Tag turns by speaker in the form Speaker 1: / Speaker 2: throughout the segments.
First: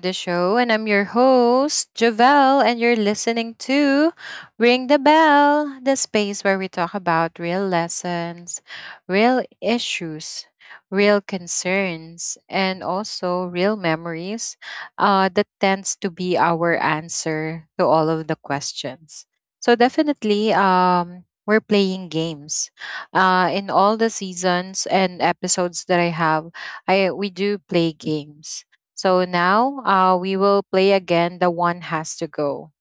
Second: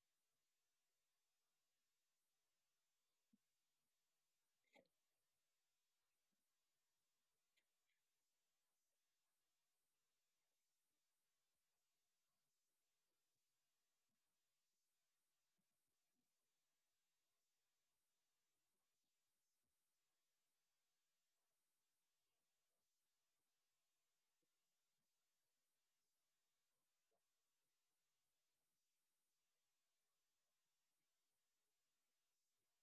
Speaker 1: the show. And I'm your host, Javelle, and you're listening to Ring the Bell, the space where we talk about real lessons, real issues, real concerns, and also real memories that tends to be our answer to all of the questions. So, definitely, we're playing games in all the seasons and episodes that I have. I we do play games. So now we will play again. The one has to go,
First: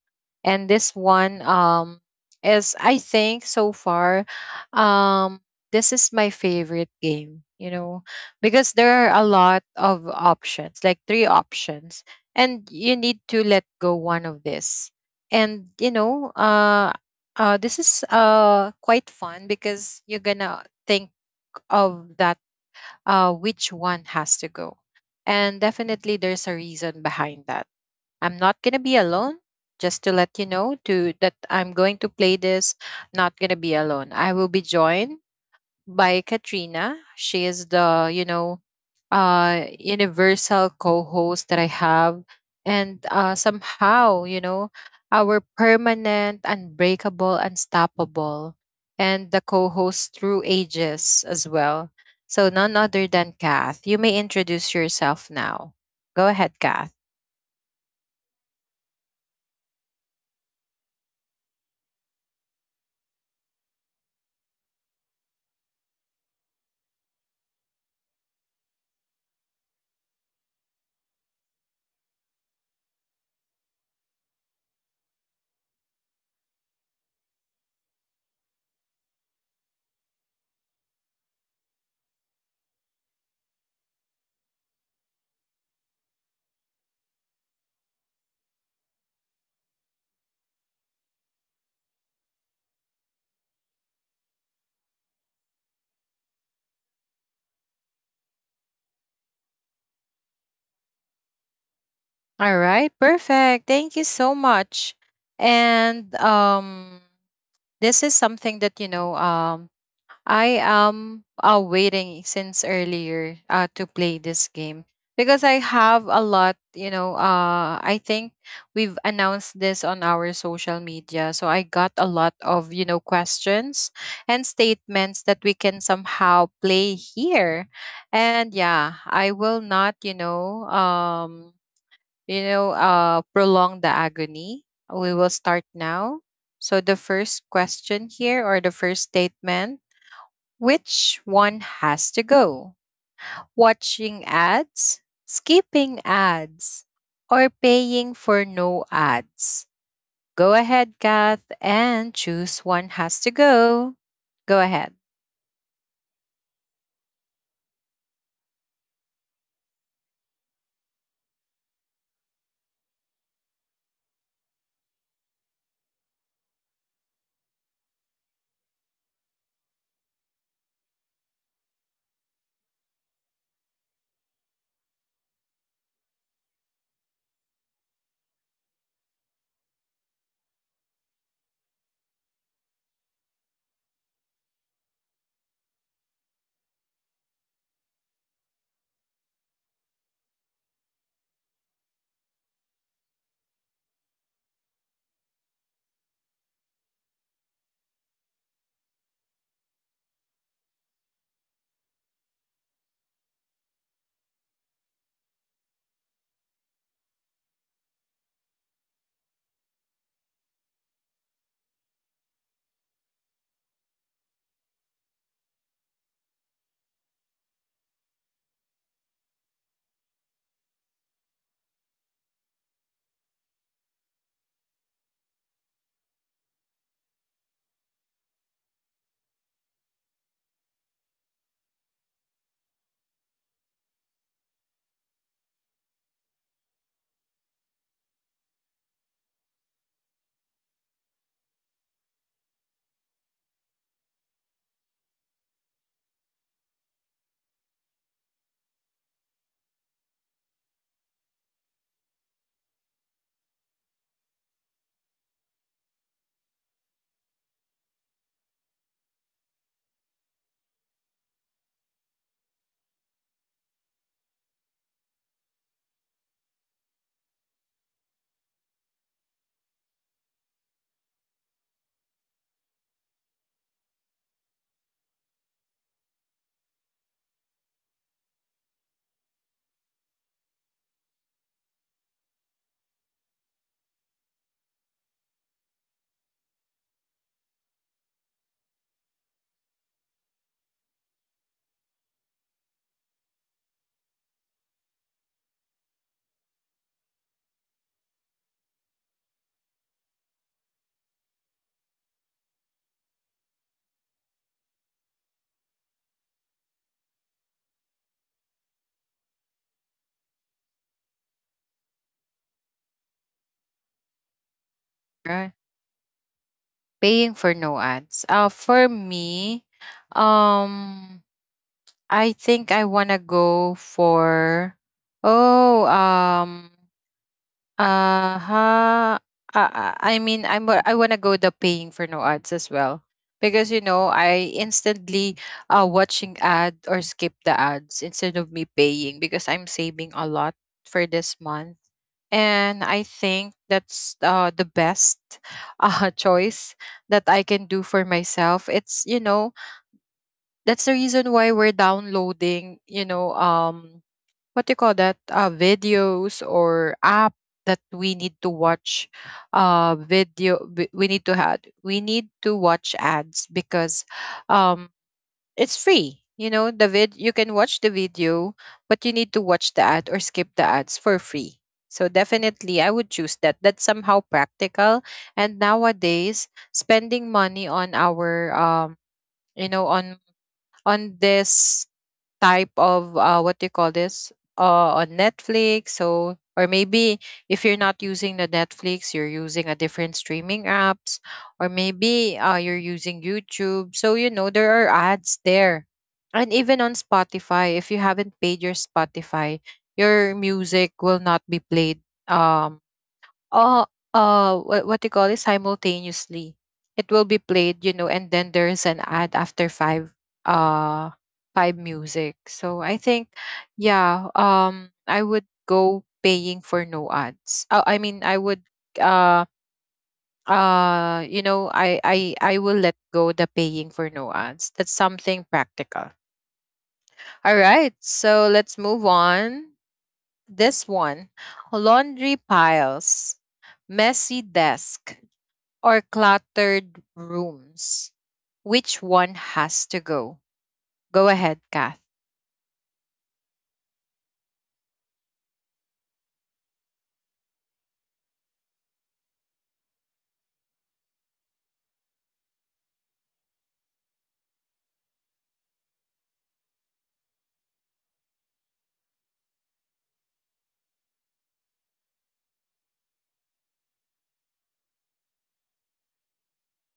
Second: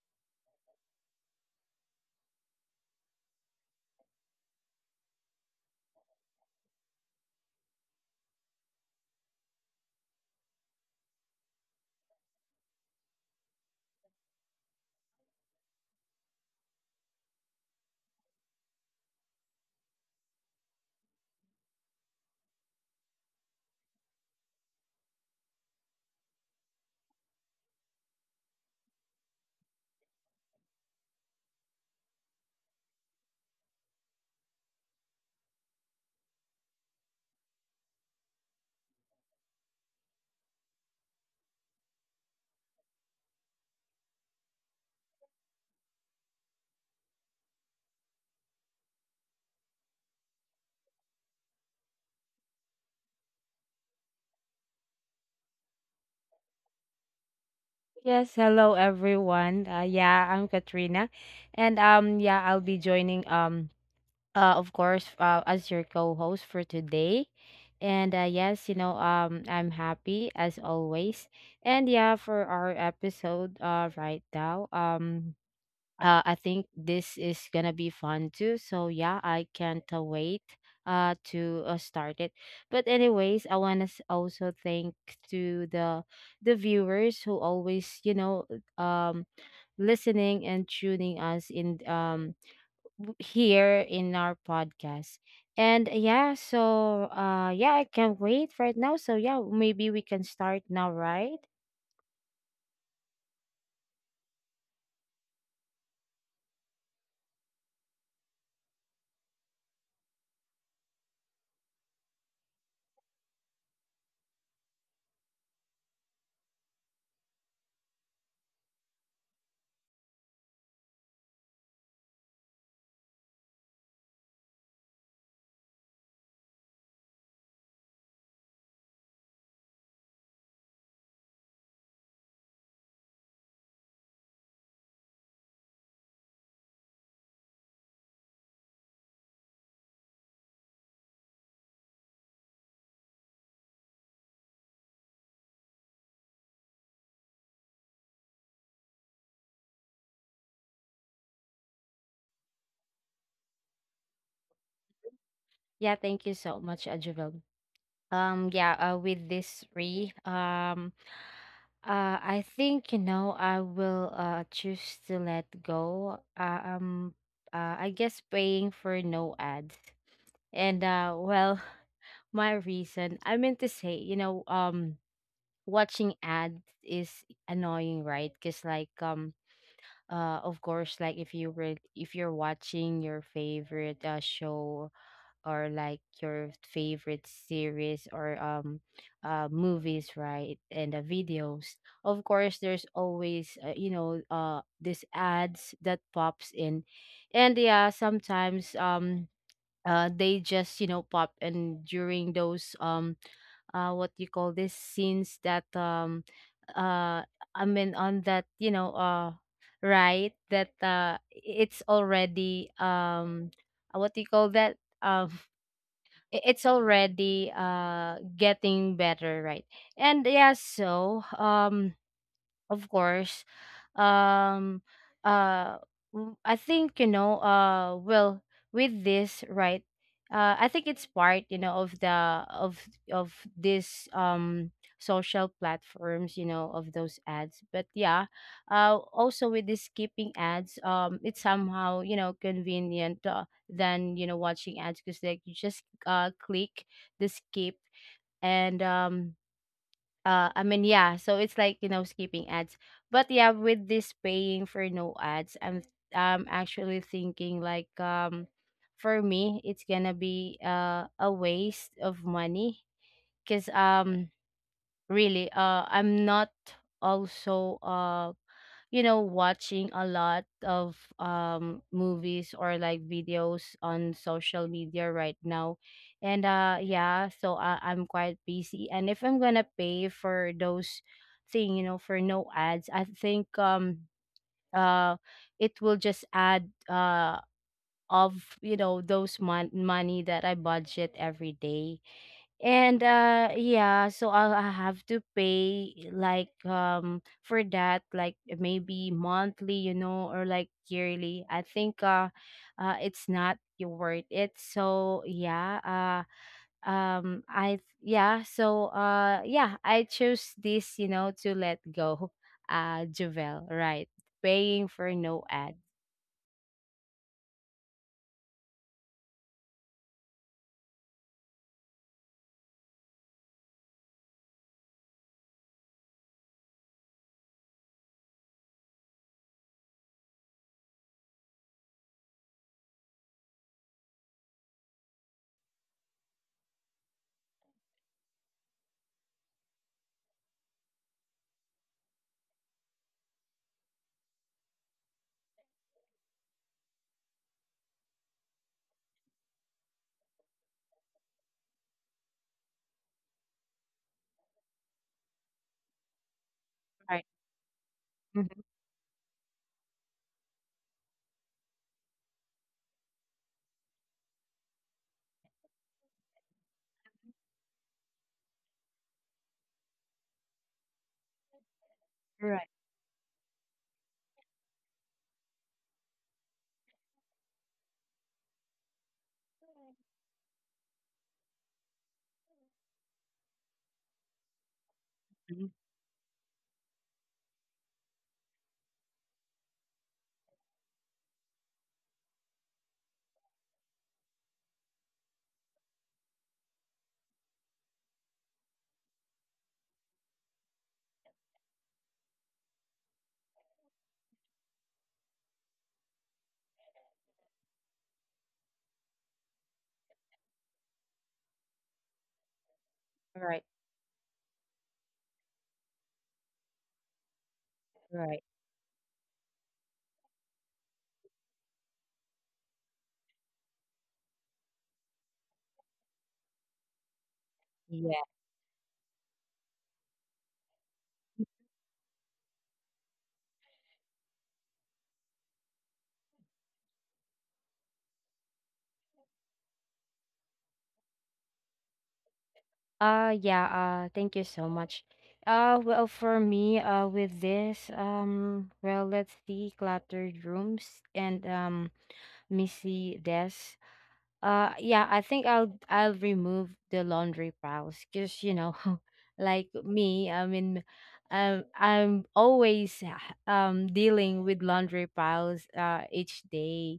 Speaker 1: and this one is, I think, so far, um this is my favorite game. Because there are a lot of options, like three options, and you need to let go one of this. And this is quite fun because you're gonna think of that, which one has to go. And definitely there's a reason behind that. I'm not going to be alone, just to let you know to that I'm going to play this, not going to be alone. I will be joined by Katrina. She is the, universal co-host that I have, and somehow, you know, our permanent, unbreakable, unstoppable, and the co-host through ages as well. So none other than Kath. You may introduce yourself now. Go ahead, Kath.
Speaker 2: Yes, hello everyone. Yeah, I'm Katrina, and yeah, I'll be joining, of course, as your co-host for today, and yes, I'm happy as always, and yeah, for our episode, right now, I think this is gonna be fun too. So yeah, I can't wait to start it. But anyways, I wanna also thank to the viewers who always uh, um listening and tuning us in, here in our podcast. And yeah, so yeah, I can't wait right now. So yeah, maybe we can start now, right?
Speaker 1: All right, perfect. Thank you so much. And this is something that I am waiting since earlier to play this game because I have a lot, you know, I think we've announced this on our social media. So I got a lot of, you know, questions and statements that we can somehow play here. And yeah, I will not, prolong the agony. We will start now. So the first question here, or the first statement, which one has to go? Watching ads, skipping ads, or paying for no ads? Go ahead, Kath, and choose one has to go. Go ahead.
Speaker 2: Yeah, thank you so much, Ajabel. Yeah, with this three, I think, I will choose to let go, I guess, paying for no ads. And well, my reason, I meant to say, watching ads is annoying, right? Because, of course, like, if you're watching your favorite show, or like your favorite series, or movies, right, and the videos, of course there's always, these ads that pops in. And yeah, sometimes, they just, pop, and during those, what you call this, scenes that, uh I mean, on that, right, that, it's already, what do you call that, um it's already, getting better, right? And yeah, so of course. Um, uh, I think, you know. Well, with this, right? I think it's part, of the of this, social platforms, of those ads, but yeah, also with this skipping ads, it's somehow, convenient than, watching ads, because like you just click the skip, and I mean, yeah, so it's like, skipping ads. But yeah, with this paying for no ads, I'm actually thinking, like, for me it's gonna be a waste of money, because really, I'm not also, watching a lot of, movies, or like videos on social media right now. And yeah, so I'm quite busy, and if I'm gonna pay for those thing, for no ads, I think, uh it will just add, of, those money that I budget every day. And yeah, so I have to pay, like, for that, like maybe monthly, you know, or like yearly. I think, it's not worth it. So yeah, I yeah, so yeah, I chose this, to let go. Javel, right. Paying for no
Speaker 1: Uh,
Speaker 2: ad.
Speaker 1: Paying for no ads. For me, um, I think I wanna go for oh um Uh-huh. I I mean, I wanna go the paying for no ads as well because, you know, I instantly watching ad or skip the ads instead of me paying because I'm saving a lot for this month, and I think that's the best choice that I can do for myself. It's, you know, that's the reason why we're downloading, what do you call that, videos or
Speaker 2: Right.
Speaker 1: app that we need to
Speaker 2: Mhm.
Speaker 1: watch, video, we need to watch ads because um it's free. You know, the vid you can watch the video, but you need to watch the ad or skip the ads for free. So
Speaker 2: Right.
Speaker 1: definitely I would choose that. That's somehow practical. And nowadays, spending money on our you know, on this type of, what do you call this, on
Speaker 2: Mhm.
Speaker 1: Netflix. So, or maybe if you're not using the Netflix, you're using a different streaming apps, or maybe you're using YouTube. So, you know, there are ads there, and even on Spotify, if you haven't paid your Spotify, your music will not be played. Um, uh what you call it, simultaneously it will be played, you know, and then there's an ad after five uh five music. So I think,
Speaker 2: Right.
Speaker 1: yeah, I would go paying for no ads. I mean, I
Speaker 2: Right.
Speaker 1: would uh you know, I will let go the paying for no ads. That's something practical. All right,
Speaker 2: Yeah.
Speaker 1: so let's move on. This one: laundry piles, messy desk, or cluttered rooms? Which one has to go? Go ahead, Kath.
Speaker 2: Yeah, thank you so much. Well, for me, with this, well, let's see, cluttered rooms and messy desks. Yeah, I think I'll remove the laundry piles because, like me, I mean, I'm always, dealing with laundry piles each day.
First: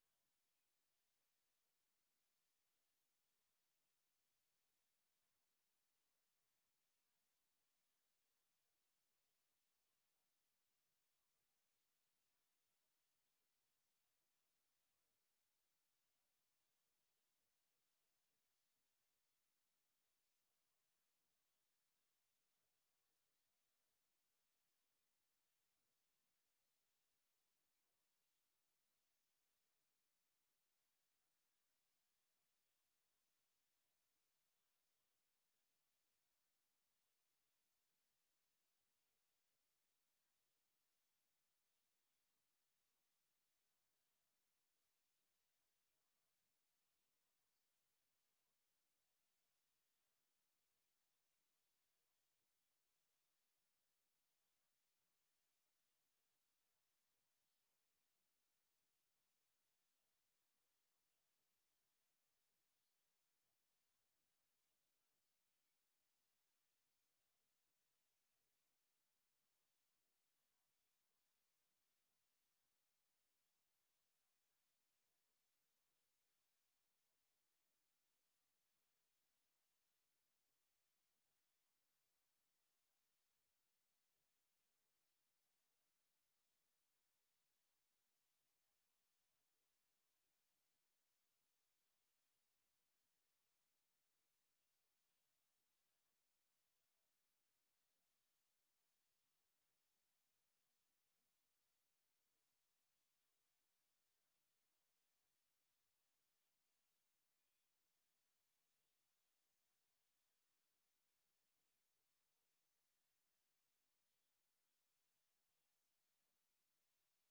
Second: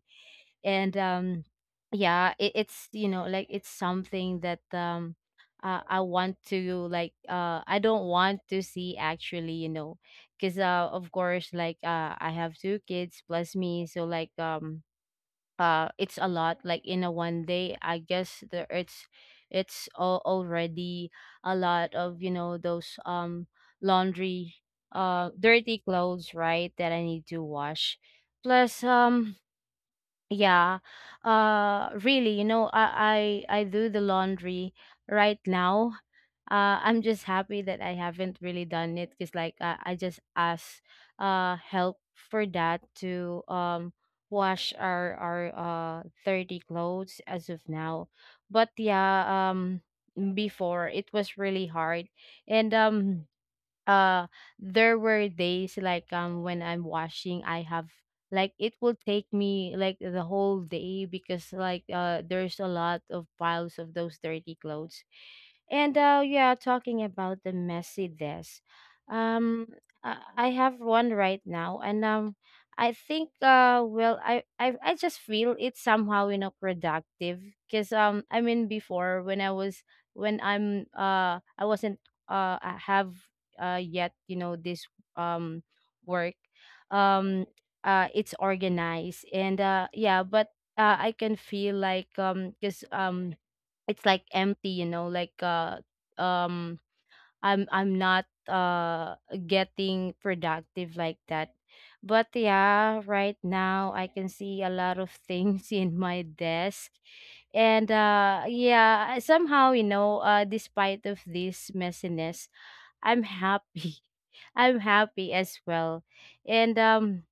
Speaker 2: And yeah, it's, like, it's something that, I want to, like, I don't want to see, actually, because of course, like, I have two kids plus me, so, like, it's a lot. Like in a one day I guess the it's all already a lot of, those, laundry, dirty clothes, right, that I need to wash, plus yeah. Really, I do the laundry right now. I'm just happy that I haven't really done it, because like, I just asked help for that, to wash our 30 clothes as of now. But yeah, before it was really hard. And uh there were days like, when I'm washing, I have, like, it will take me like the whole day, because like, there's a lot of piles of those dirty clothes. And yeah, talking about the messy desk. Um I have one right now, and I think, well, I just feel it's somehow, productive, because, I mean, before, when I was, when I'm I wasn't, I have yet, this, um work, um it's organized, and yeah, but I can feel like, because it's like empty, like, um I'm not getting productive like that. But yeah, right now I can see a lot of things in my desk, and yeah, somehow, despite of this messiness, I'm happy. I'm happy as well. And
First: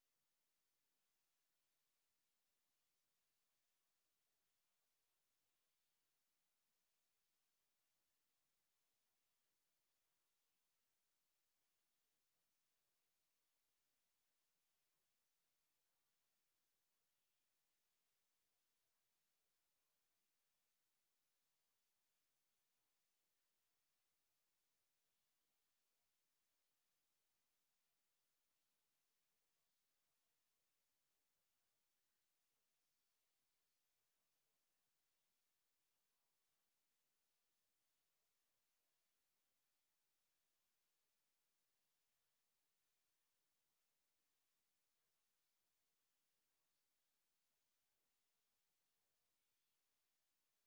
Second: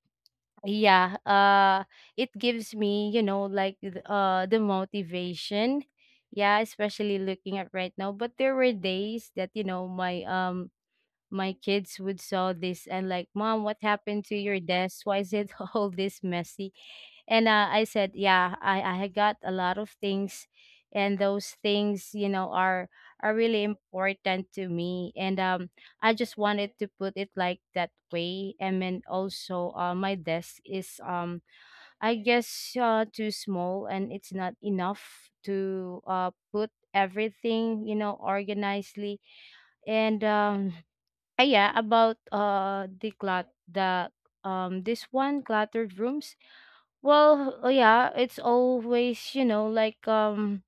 Speaker 2: yeah, it gives me, you know, like the motivation. Yeah, especially looking at right now. But there were days that, you know, my my kids would saw this, and like, Mom, what happened to your desk? Why is it all this messy? And I said, yeah, I had got a lot of things, and those things, you know, are really important to me, and I just wanted to put it like that way. And then also, my desk is, I guess, too small, and it's not enough to put everything, you know, organizedly. And yeah, about the clut the this one, cluttered rooms. Well, yeah, it's always, you know, like, um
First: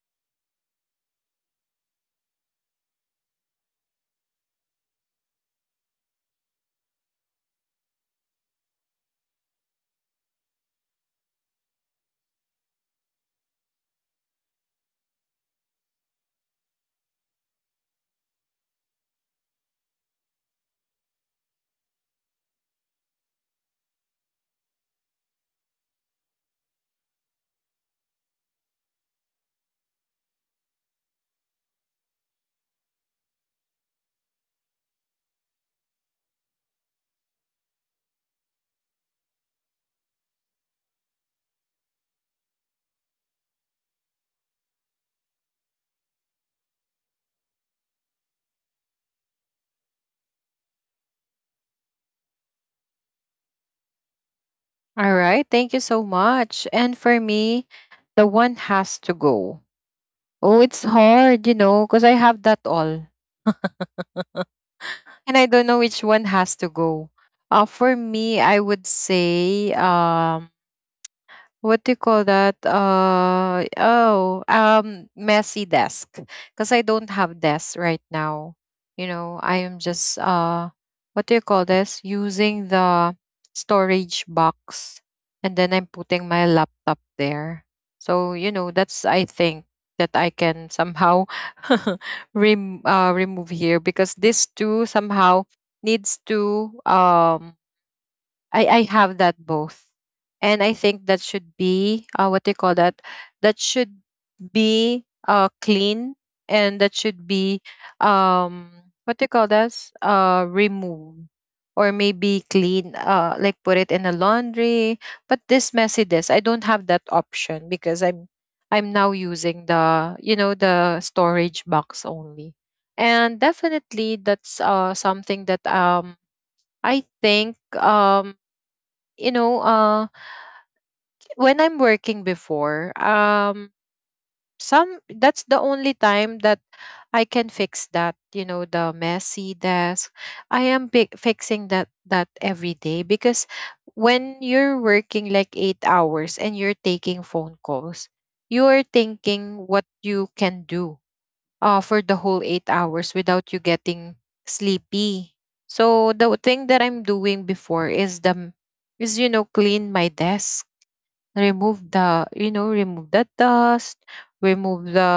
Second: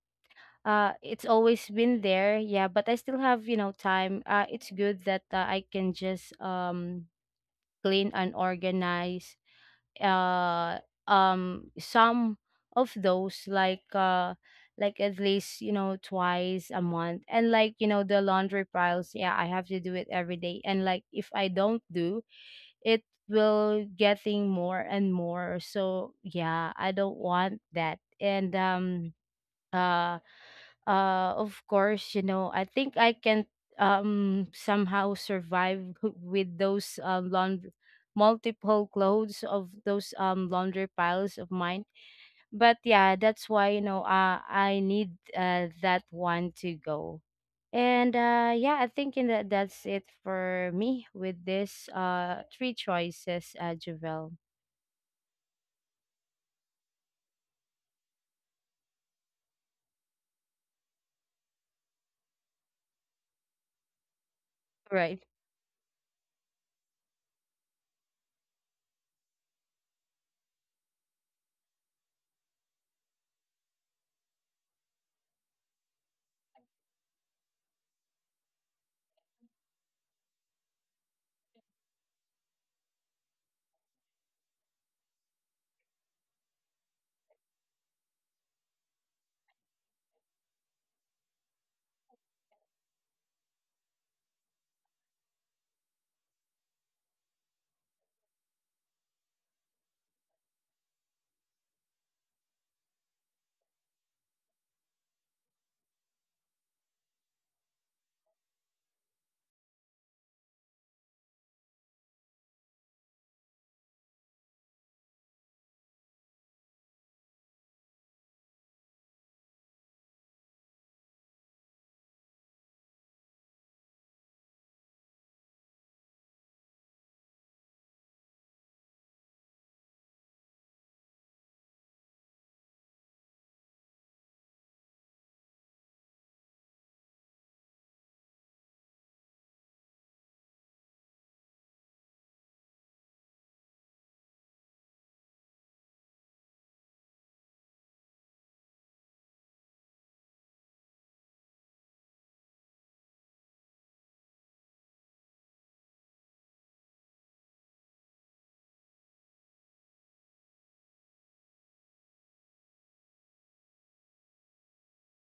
Speaker 2: uh it's always been there. Yeah, but I still have, you know, time. It's good that I can just clean and organize, uh some of those, like, like at least, you know, twice a month. And like, you know, the laundry piles, yeah, I have to do it every day. And like if I don't do it, will getting more and more, so yeah, I don't want that. And uh of course, you know, I think I can, somehow survive with those, laundry, multiple clothes of those, laundry piles of mine. But yeah, that's why, you know, I need that one to go. And yeah, I think, in that, that's it for me with this three choices, Javel,
Speaker 1: All right. Thank you so much. And for me, the one has to go. Oh, it's hard, you know, because I have that all and
Speaker 2: right.
Speaker 1: I don't know which one has to go. For me, I would say, what do you call that? Oh, messy desk. Cuz I don't have desk right now. You know, I am just what do you call this? Using the storage box and then I'm putting my laptop there. So, you know, that's, I think, that I can somehow remove here because these two somehow needs to, I have that both, and I think that should be, what do you call that? That should be clean, and that should be, um what do you call that? Remove or maybe clean, like put it in a laundry. But this messiness, I don't have that option because I'm now using, the you know, the storage box only. And definitely that's something that, I think, you know, when I'm working before, some, that's the only time that I can fix that. You know, the messy desk. Fixing that that every day because when you're working like 8 hours and you're taking phone calls, you are thinking what you can do for the whole 8 hours without you getting sleepy. So the thing that I'm doing before is the is you know, clean my desk, remove the, remove the dust, remove the,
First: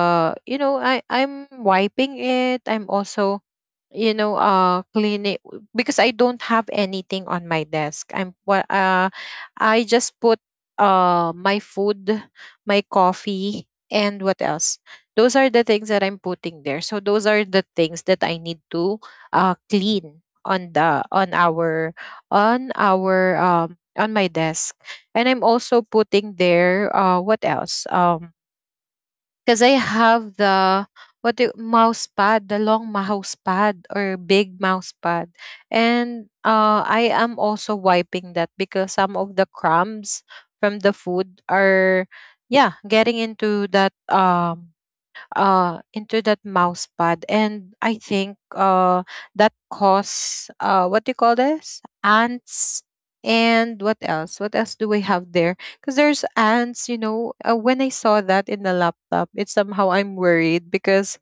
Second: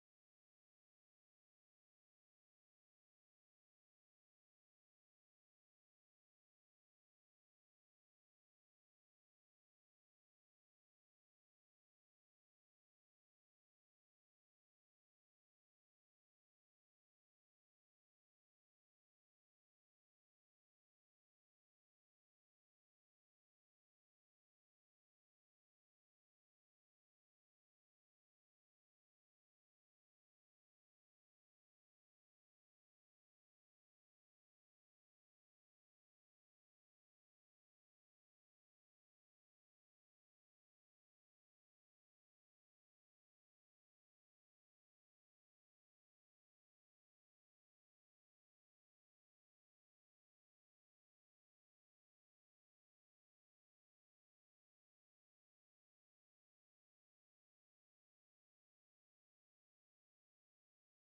Speaker 1: you know, I'm wiping it, I'm also, you know, clean it because I don't have anything on my desk. I just put my food, my coffee, and what else. Those are the things that I'm putting there, so those are the things that I need to clean on the, on my desk. And I'm also putting there, what else, because I have the, mouse pad, the long mouse pad or big mouse pad, and I am also wiping that because some of the crumbs from the food are, yeah, getting into that, into that mouse pad, and I think that caused, what do you call this, ants. And what else, what else do we have there because there's ants, you know. When I saw that in the laptop, it somehow, I'm worried because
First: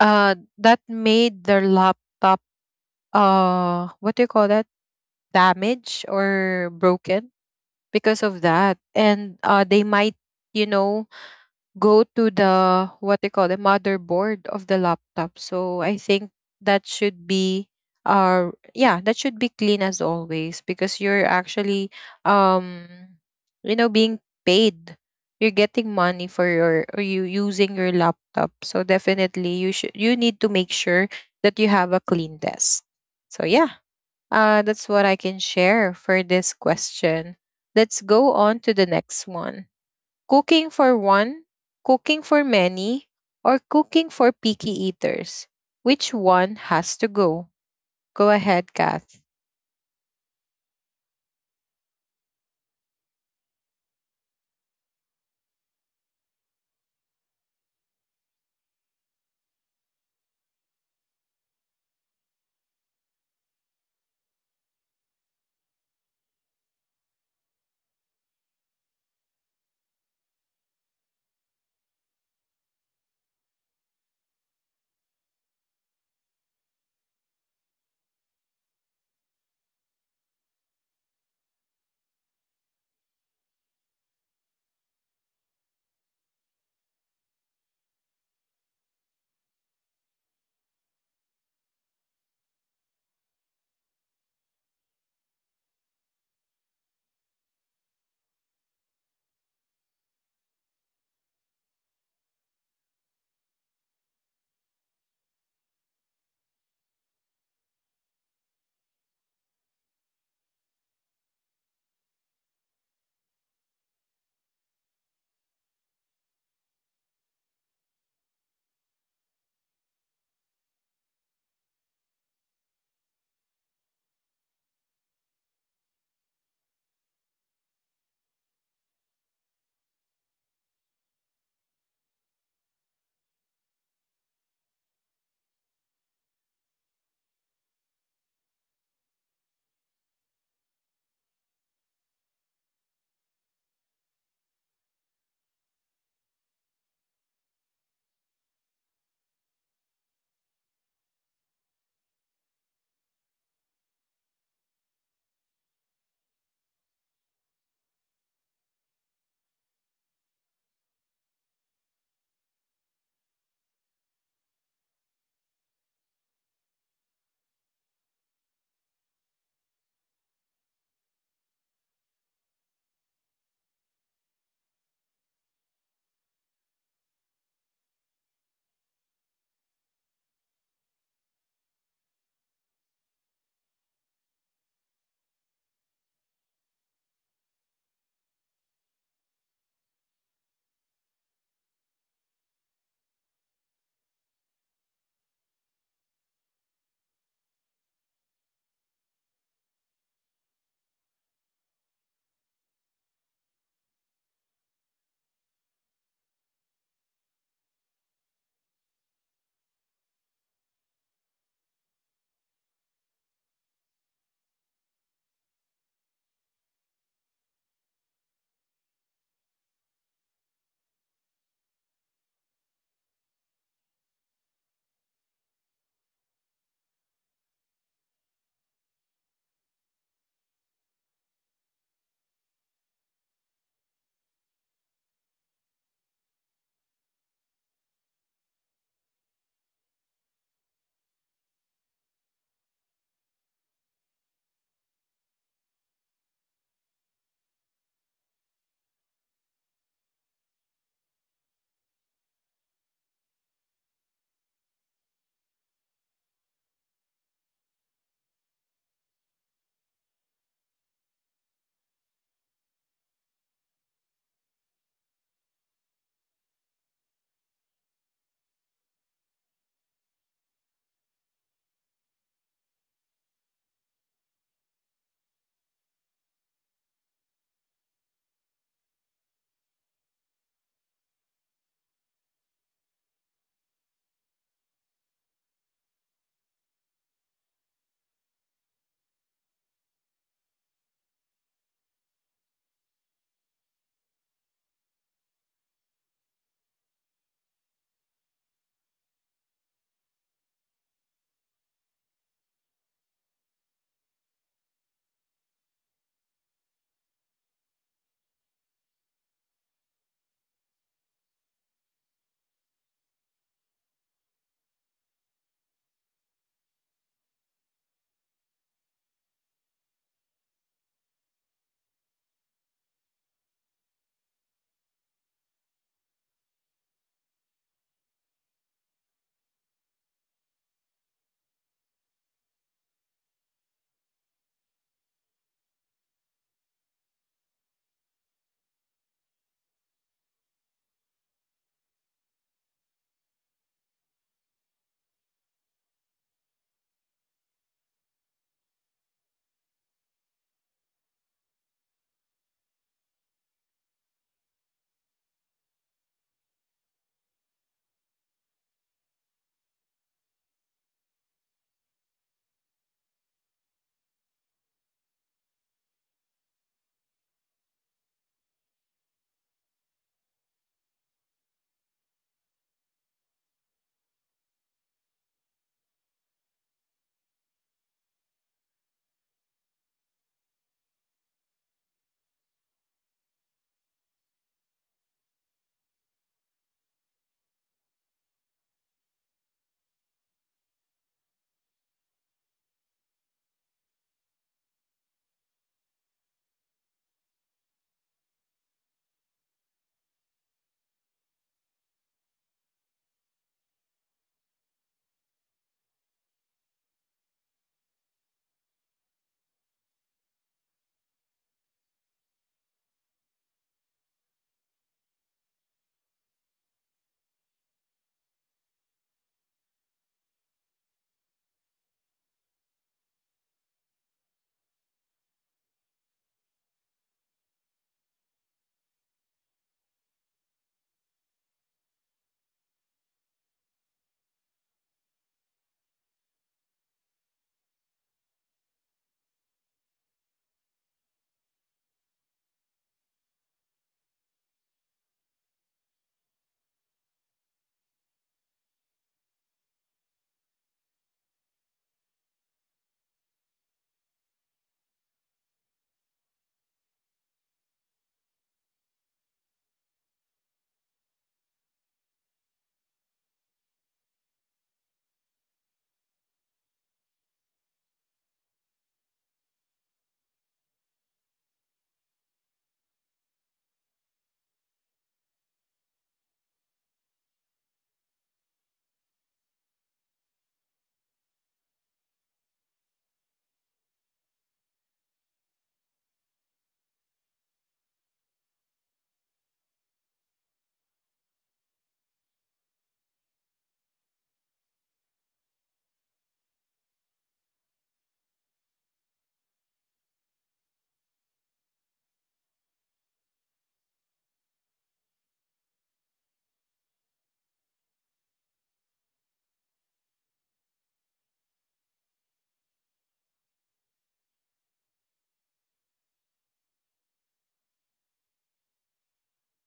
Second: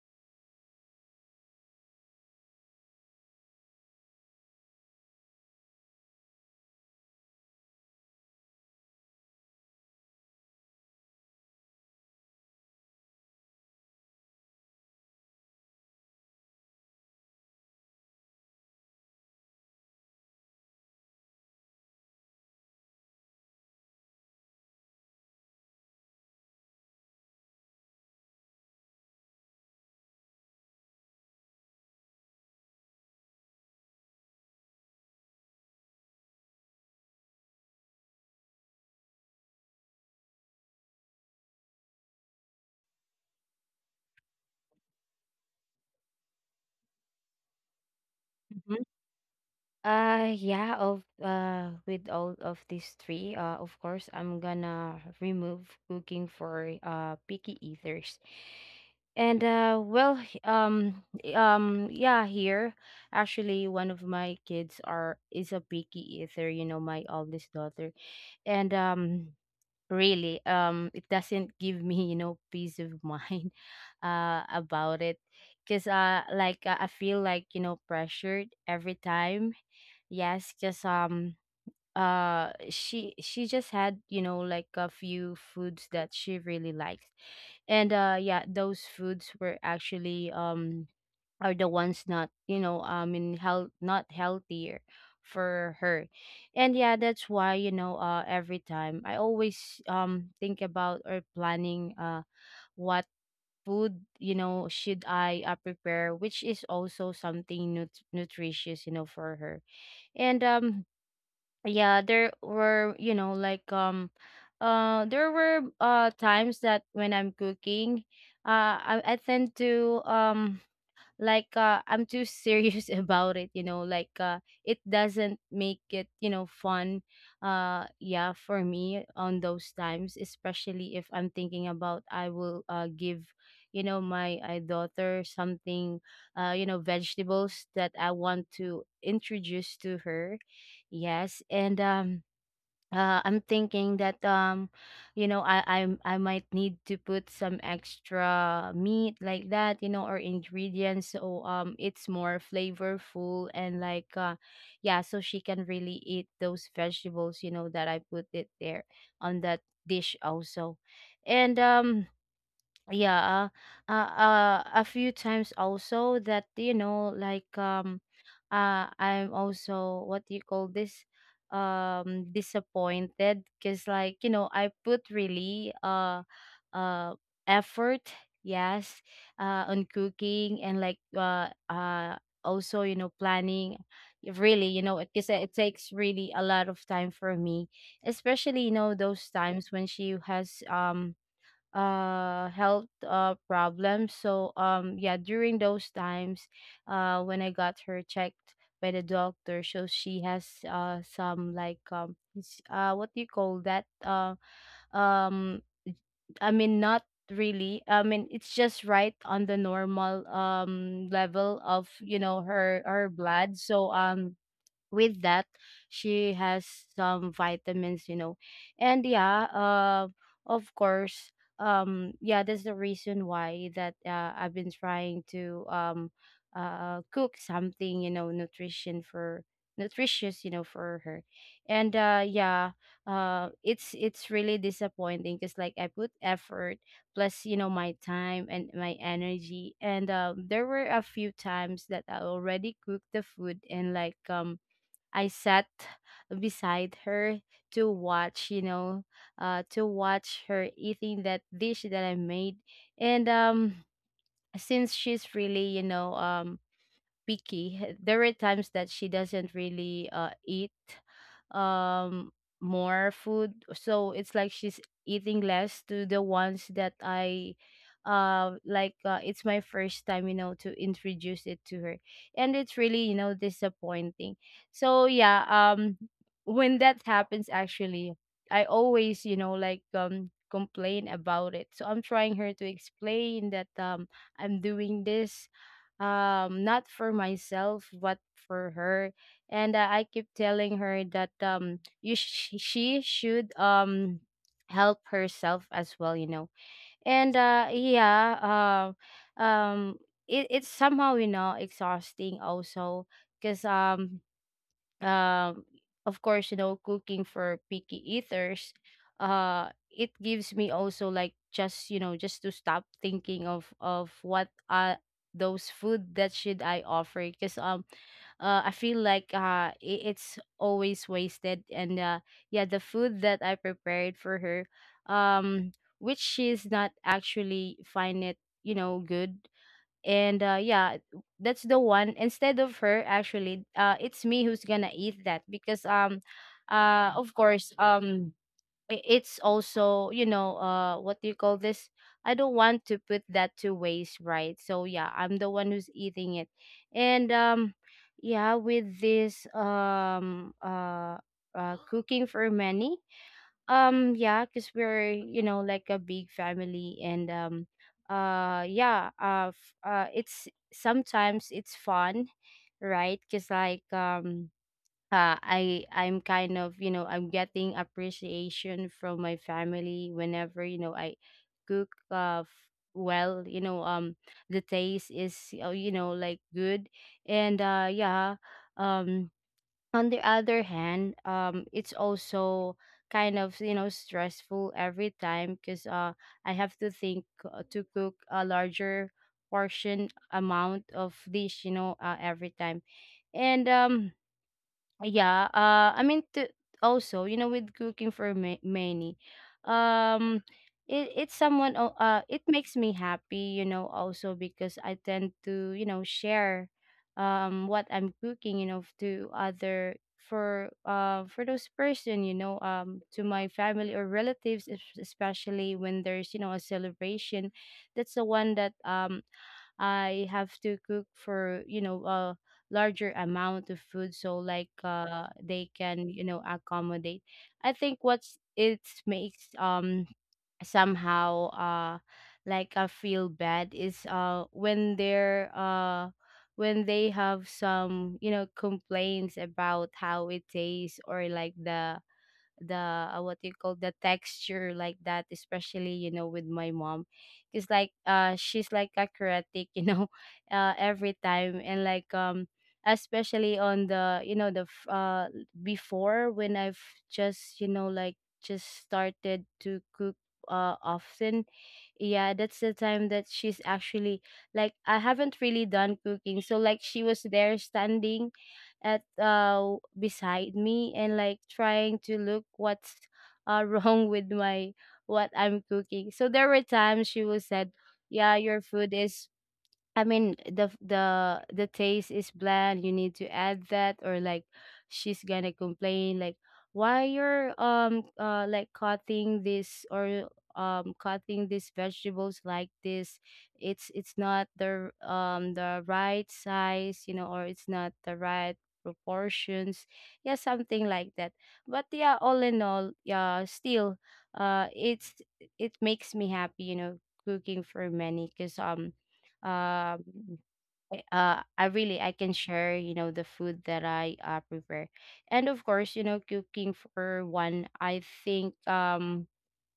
Speaker 1: that made their laptop, what do you call that, damaged or broken because of that, and they might, you know, go to the, what they call, the motherboard of the laptop. So I think that should be, yeah, that should be clean as always, because you're actually, um you know, being paid. You're getting money for your, or you using your laptop. So definitely you need to make sure that you have a clean desk. So yeah, that's what I can share for this question. Let's go on to the next one: cooking for one, cooking for many, or cooking for picky eaters? Which one has to go? Go ahead, Kath.
Speaker 2: Yeah, of with all of these three, of course I'm gonna remove cooking for picky eaters. And well, yeah, here actually one of my kids are is a picky eater, you know, my oldest daughter. And really, it doesn't give me, you know, peace of mind, about it, because like, I feel like, you know, pressured every time. Yes, just, she just had, you know, like a few foods that she really likes. And yeah, those foods were actually, are the ones not, you know, I mean, health not healthier for her. And yeah, that's why, you know, every time I always, think about or planning, what food, you know, should I prepare, which is also something, nutritious, you know, for her. And yeah, there were, you know, like, there were times that when I'm cooking, I tend to, like, I'm too serious about it, you know, like, it doesn't make it, you know, fun, yeah, for me, on those times, especially if I'm thinking about, I will give, you know, my daughter something, you know, vegetables that I want to introduce to her. Yes, and I'm thinking that, you know, I might need to put some extra meat like that, you know, or ingredients, so it's more flavorful, and like, yeah, so she can really eat those vegetables, you know, that I put it there on that dish also. And um yeah, a few times also that I'm also, what do you call this, disappointed because, like, I put really uh effort, yes, on cooking, and also, you know, planning, really, you know, because it takes really a lot of time for me, especially, you know, those times when she has health problems. So yeah, during those times, when I got her checked by the doctor, so she has some, like, what do you call that, um I mean, not really, I mean, it's just right on the normal level of, you know, her blood. So with that, she has some vitamins, you know. And yeah Of course. Yeah, that's the reason why that, I've been trying to, cook something, you know, nutrition for nutritious, you know, for her. And yeah It's really disappointing because, like, I put effort plus, you know, my time and my energy. And there were a few times that I already cooked the food, and I sat beside her to watch, you know, to watch her eating that dish that I made. And Since she's really, you know, picky. There were times that she doesn't really eat um more food, so it's like she's eating less to the ones that I it's my first time, you know, to introduce it to her, and it's really, you know, disappointing. so yeah um when that happens, actually, I always, you know, complain about it, so I'm trying her to explain that I'm doing this not for myself but for her. And I keep telling her that she should help herself as well, you know. And yeah um it, it's somehow, you know, exhausting also, because um, of course, you know, cooking for picky eaters, it gives me also, like, just, you know, just to stop thinking of what those food that should I offer, because I feel like, it's always wasted. And yeah, the food that I prepared for her, um which she's not actually find it, you know, good. And yeah, that's the one, instead of her, actually, it's me who's gonna eat that, because of course, it's also, you know, what do you call this, I don't want to put that to waste, right? So yeah, I'm the one who's eating it. And yeah With this cooking for many, yeah, because we're, you know, like a big family. And yeah, it's sometimes it's fun, right? Because I'm kind of, you know, I'm getting appreciation from my family whenever, you know, I cook, well, you know, the taste is you know, like, good. and uh yeah, um on the other hand, it's also kind of, you know, stressful every time, because I have to think, to cook a larger portion amount of dish, you know, every time. And Yeah, I mean, t also, you know, with cooking for ma many, um, it it makes me happy, you know, also, because I tend to, you know, share, what I'm cooking, you know, to other, for those person, you know, to my family or relatives, especially when there's, you know, a celebration. That's the one that, I have to cook for, you know, a larger amount of food, so like they can, you know, accommodate. I think what's it makes somehow like, I feel bad is when they're when they have some, you know, complaints about how it tastes, or like the what you call, the texture like that, especially, you know, with my mom, because she's like acrobatic, you know, every time. And especially on the, you know, before, when I've just, you know, like, just started to cook often. Yeah, that's the time that she's actually, like, I haven't really done cooking, so like, she was there standing at beside me, and like, trying to look what's wrong with my, what I'm cooking. So there were times she was said, "Yeah, your food is, I mean, the the taste is bland. You need to add that, or like, she's gonna complain, like, why you're like cutting this, or cutting these vegetables like this. It's not the the right size, you know, or it's not the right proportions." Yeah, something like that. But yeah, all in all, yeah, still, it's, it makes me happy, you know, cooking for many, cause um I really I can share, you know, the food that I, prepare. And of course, you know, cooking for one, um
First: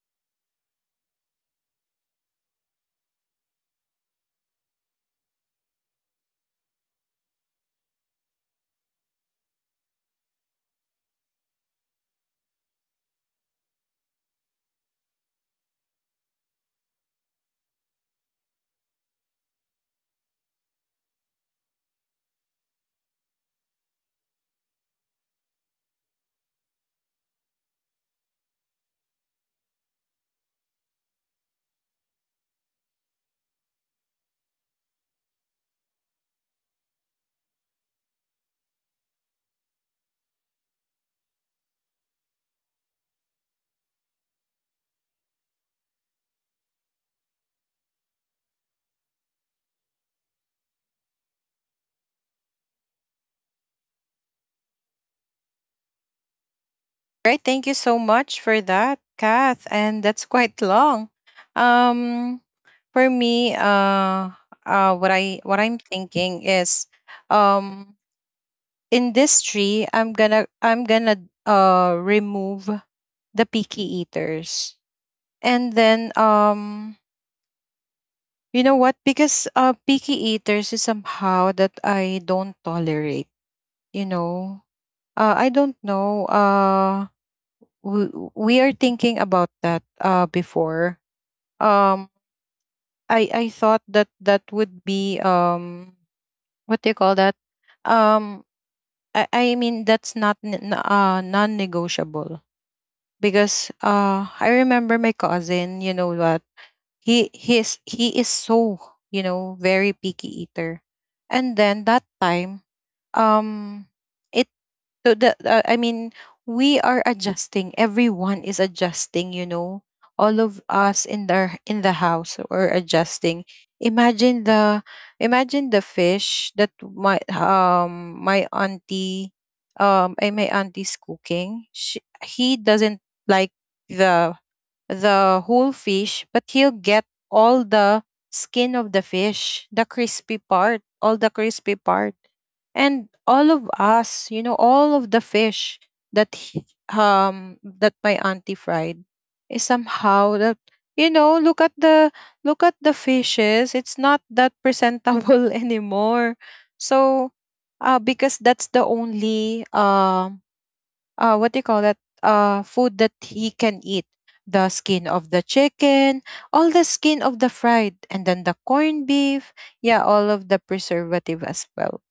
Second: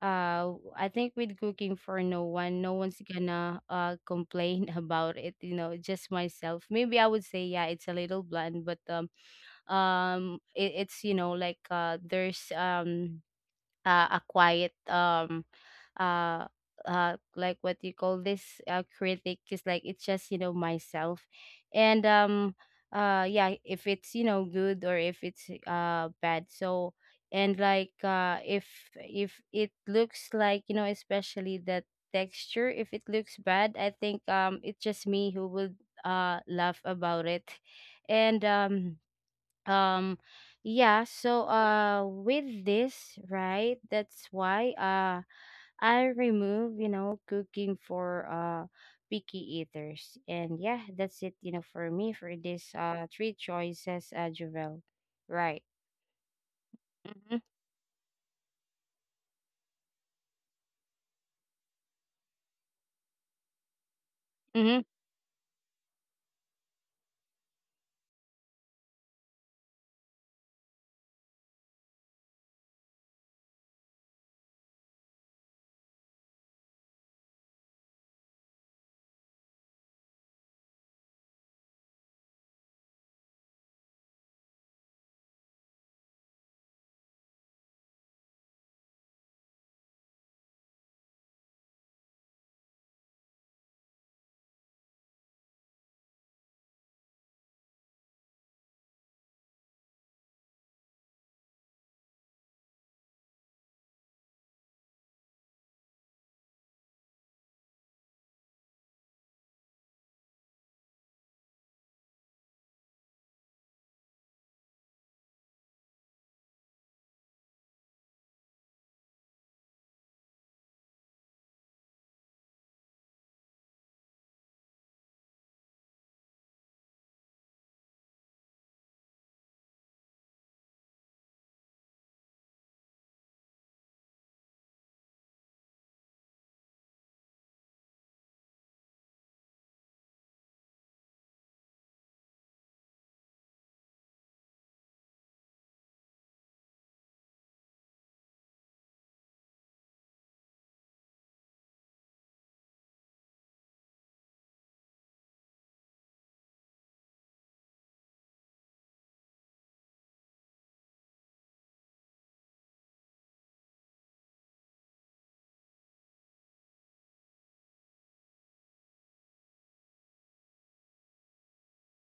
Speaker 2: uh I think with cooking for no one, no one's gonna complain about it, you know, just myself. Maybe I would say, yeah, it's a little blunt. But it, it's, you know, like, there's a quiet uh like, what you call this, critic is, like, it's just, you know, myself. And yeah, if it's, you know, good, or if it's bad. So, and like, if it looks like, you know, especially that texture, if it looks bad, I think it's just me who would laugh about it. And um yeah, so with this, right, that's why I remove, you know, cooking for picky eaters. And yeah, that's it, you know, for me, for this three choices, Jovel. Right.
Speaker 1: Right.
Speaker 2: Mm-hmm.
Speaker 1: Thank you so much for that, Kath. And that's quite long. Um, for me,
Speaker 2: Mm-hmm.
Speaker 1: what I what I'm thinking is, um, in this tree, I'm gonna remove the picky eaters, and then, you know what? Because picky eaters is somehow that I don't tolerate. You know, I don't know. We we are thinking about that before. Um, I thought that that would be, what do you call that? Um, I mean that's not, non-negotiable, because I remember my cousin. You know what? He is so, you know, very picky eater. And then that time, um it so the I mean, we are adjusting everyone is adjusting, you know, all of us in the, house are adjusting. imagine the Imagine the fish that my, my auntie, my auntie's cooking. He doesn't like the the whole fish, but he'll get all the skin of the fish, the crispy part, all the crispy part. And all of us, you know, all of the fish that he- that my auntie fried is somehow that, you know, look at the, look at the fishes, it's not that presentable anymore. So because that's the only, what do you call that, food that he can eat. The skin of the chicken, all the skin of the fried, and then the corned beef. Yeah, all of the preservative as well.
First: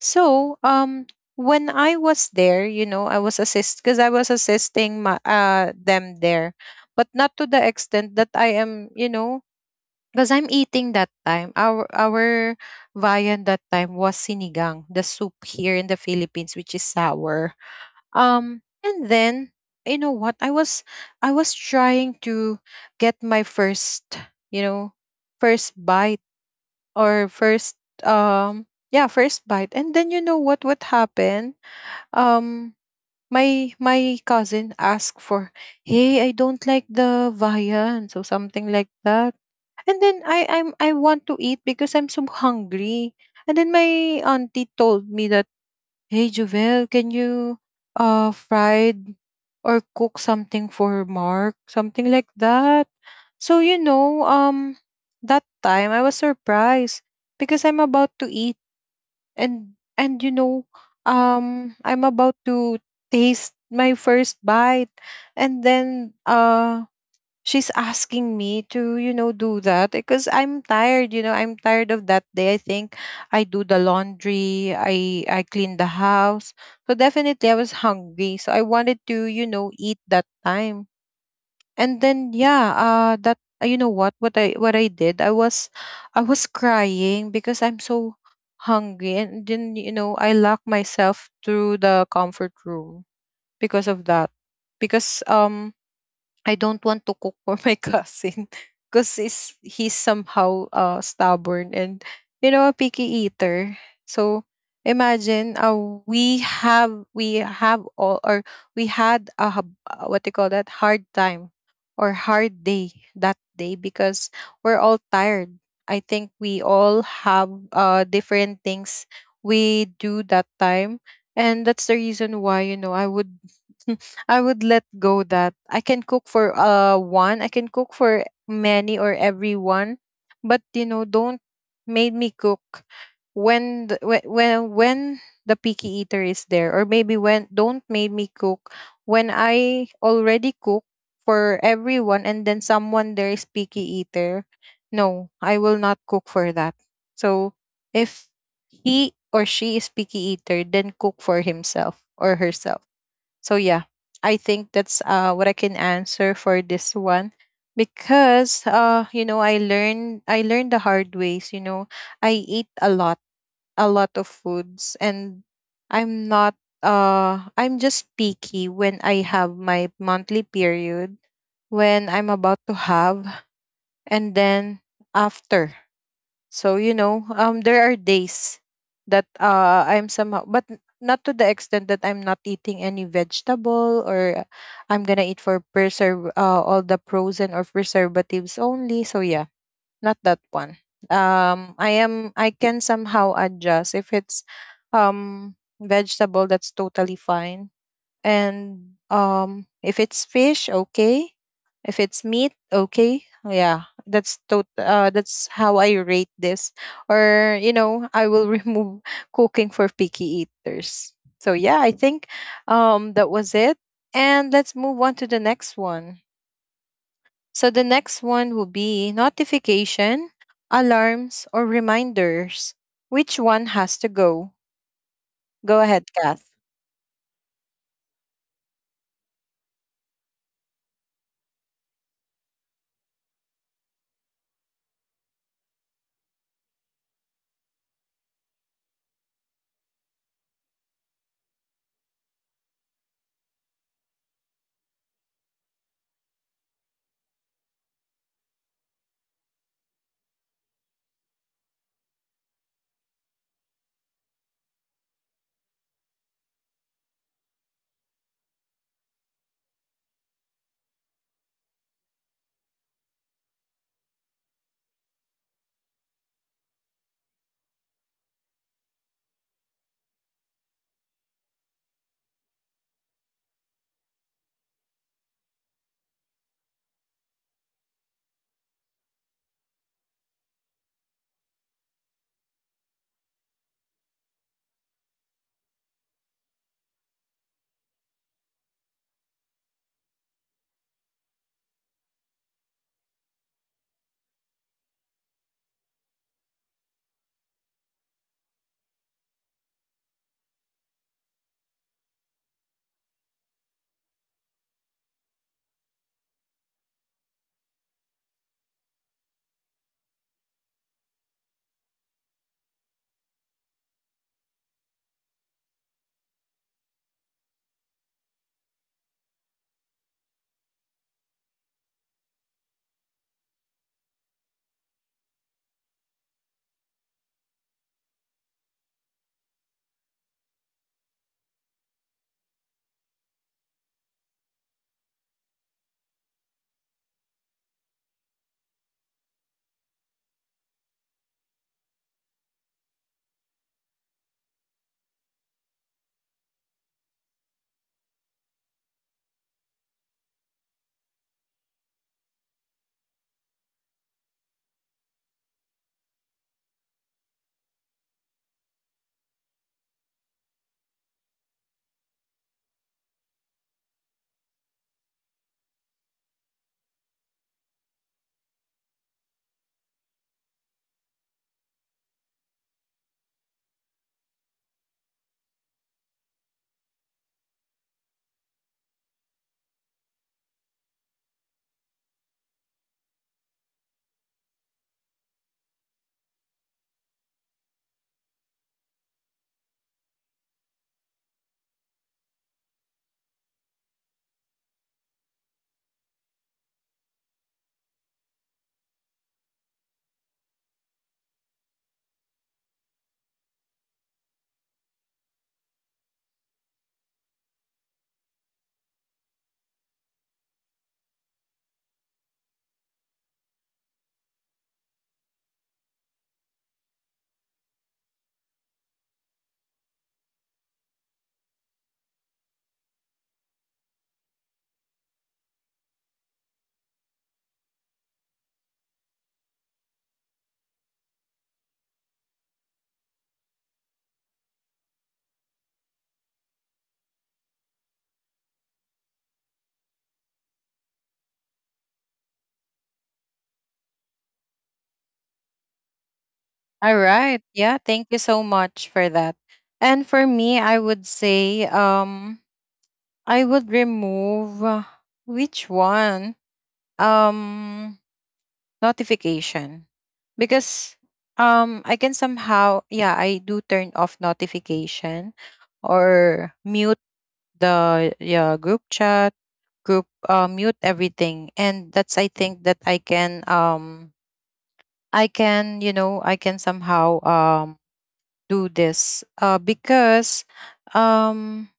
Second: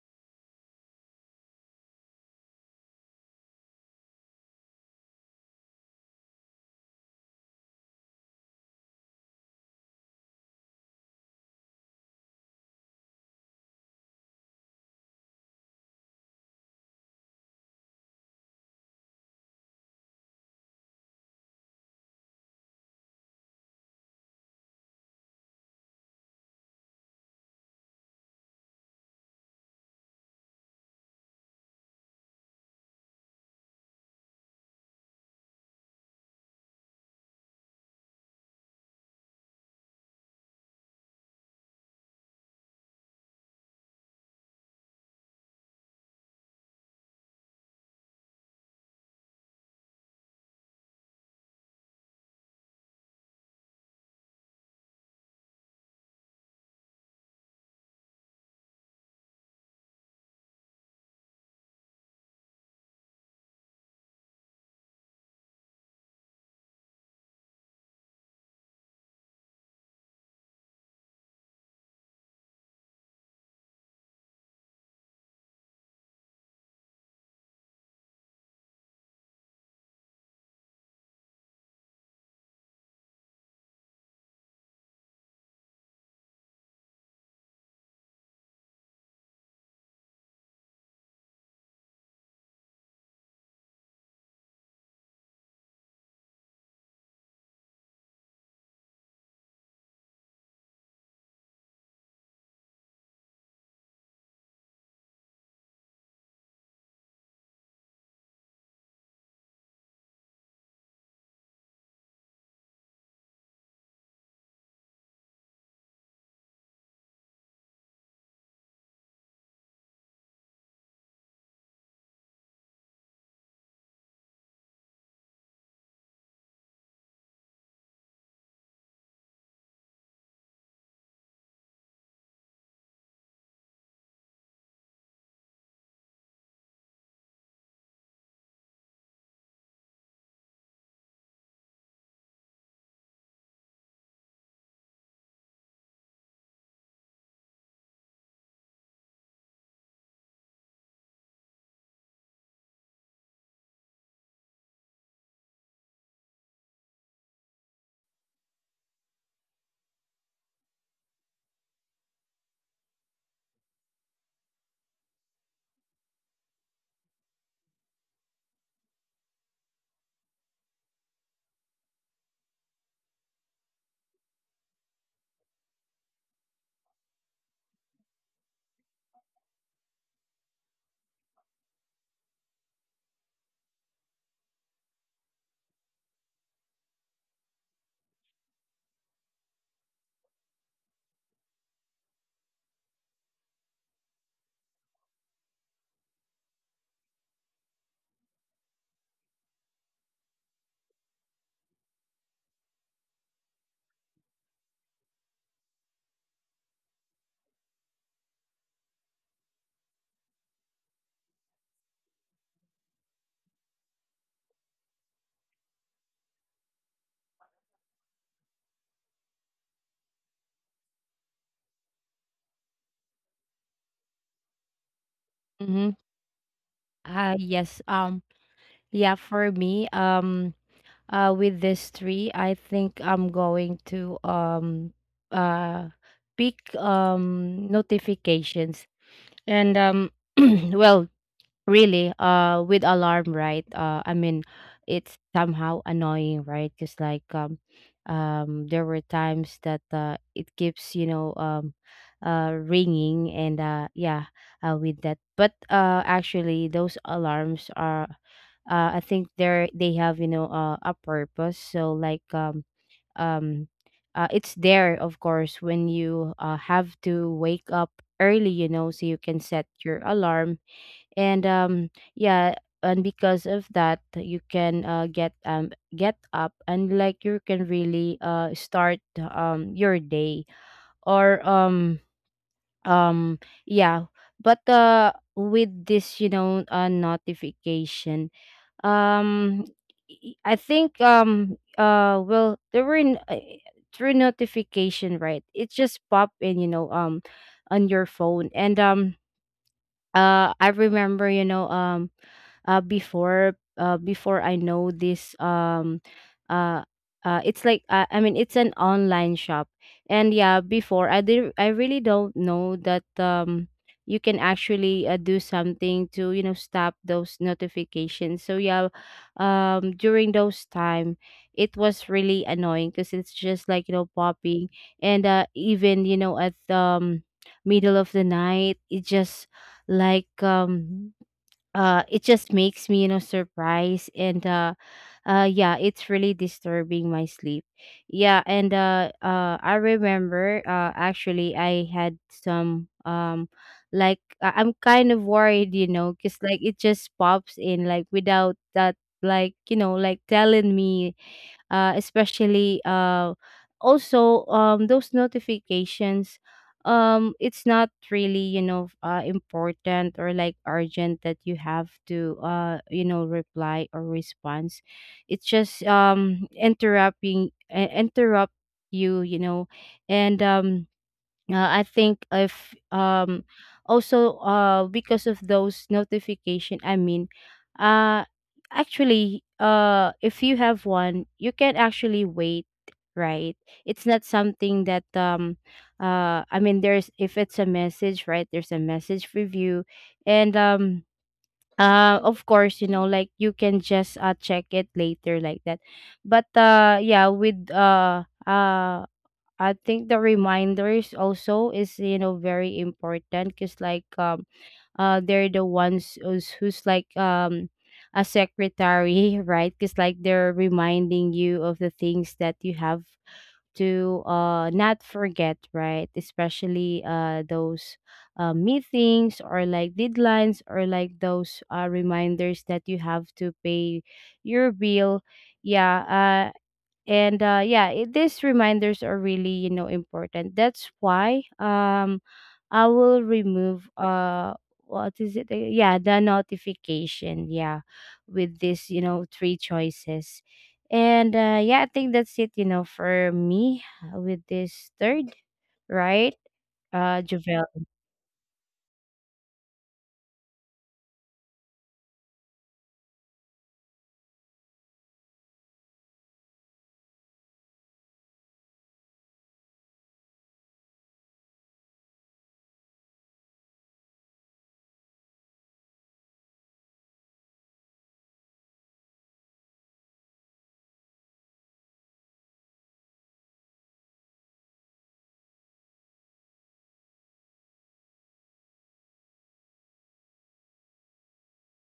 Speaker 1: So, when I was there, you know, I was assist because I was assisting my, them there, but not to the extent that I am, you know, because I'm eating that time. Our viand that time was sinigang, the soup here in the Philippines, which is sour. And then what I was trying to get my first, you know first bite, or first, um yeah, first bite. And then you know what happened? um my cousin asked for, "Hey, I don't like the viand," so something like that. And then I want to eat because I'm so hungry. And then my auntie told me that, "Hey Jovel, can you fried or cook something for Mark?" Something like that. So that time I was surprised because I'm about to eat. And I'm about to taste my first bite. And then she's asking me to do that because I'm tired. I'm tired of that day, I think. I do the laundry, I clean the house. So definitely I was hungry, so I wanted to eat that time. And then yeah, that you know what I did. I was crying because I'm so hungry. And then I locked myself through the comfort room because of that. Because I don't want to cook for my cousin because he's somehow stubborn, and, a picky eater. So imagine, we have all, or we had a what do you call that, hard time or hard day that day because we're all tired. I think we all have, different things we do that time, and that's the reason why I would. I would let go that I can cook for one, I can cook for many or everyone, but you know, don't made me cook when the, whe- when the picky eater is there, or maybe when don't made me cook when I already cook for everyone and then someone there is picky eater. No, I will not cook for that. So if he or she is picky eater, then cook for himself or herself. So yeah, I think that's what I can answer for this one, because you know, I learned the hard ways, you know. I eat a lot of foods, and I'm not, I'm just picky when I have my monthly period, when I'm about to have, and then after. So you know, there are days that I'm somehow, but not to the extent that I'm not eating any vegetable, or I'm gonna eat for, preserve all the frozen or preservatives only. So yeah, not that one. I can somehow adjust if it's, um vegetable, that's totally fine. And if it's fish, okay. If it's meat, okay. Yeah, that's that's how I rate this. Or, you know, I will remove cooking for picky eaters. So yeah, I think that was it. And let's move on to the next one. So the next one will be notification, alarms, or reminders. Which one has to go? Go
Speaker 2: Mm-hmm.
Speaker 1: ahead, Kath.
Speaker 2: Yes. Yeah, for me, with this three, I think I'm going to uh pick notifications. And well, really with alarm, right, I mean, it's somehow annoying, right, because there were times that it keeps, you know, ringing. And yeah, with that, but actually, those alarms are, I think, they're, they have, you know, a purpose. So um it's there, of course, when you have to wake up early, you know, so you can set your alarm. And yeah, and because of that, you can get up, and like, you can really start your day, or um yeah. But with this, you know, notification, um I think well, there were through notification, right, it just pop in, you know, on your phone. And I remember, you know, before, before I know this uh, it's like, I mean, it's an online shop, and yeah, before, I did, I really don't know that you can actually do something to, you know, stop those notifications. So yeah, during those time, it was really annoying because it's just like, you know, popping. And even, you know, at middle of the night, it just like um it just makes me, you know, surprised. And yeah, it's really disturbing my sleep, yeah. And I remember, actually, I had some like, I'm kind of worried, you know, because like, it just pops in, like, without that, like, you know, like, telling me, especially, also, those notifications, it's not really, you know, important or like urgent, that you have to you know, reply or response. It's just interrupting, interrupt you, you know. And I think if also because of those notification, I mean, uh actually, if you have one, you can actually wait, right? It's not something that I mean, there's, if it's a message, right? There's a message review, and of course, you know, like, you can just check it later like that. But yeah, with I think the reminders also is, you know, very important because they're the ones who's like a secretary right? Because like, they're reminding you of the things that you have to not forget, right? Especially those meetings, or like deadlines, or like those reminders that you have to pay your bill. Yeah. and yeah, these reminders are really, you know, important. That's why I will remove what is it yeah, the notification, yeah, with this, you know, three choices. And yeah, I think that's it, you know, for me. With this third, right,
Speaker 1: All right.
Speaker 2: Javel.
Speaker 1: Yeah, thank you so much for that. And for me, I would say, I would remove, which one? Um Notification. Because I can somehow, yeah, I do turn off notification or mute the, yeah, group chat, group, mute everything. And that's, I think that I can, I can, you know, I can somehow do this, because um,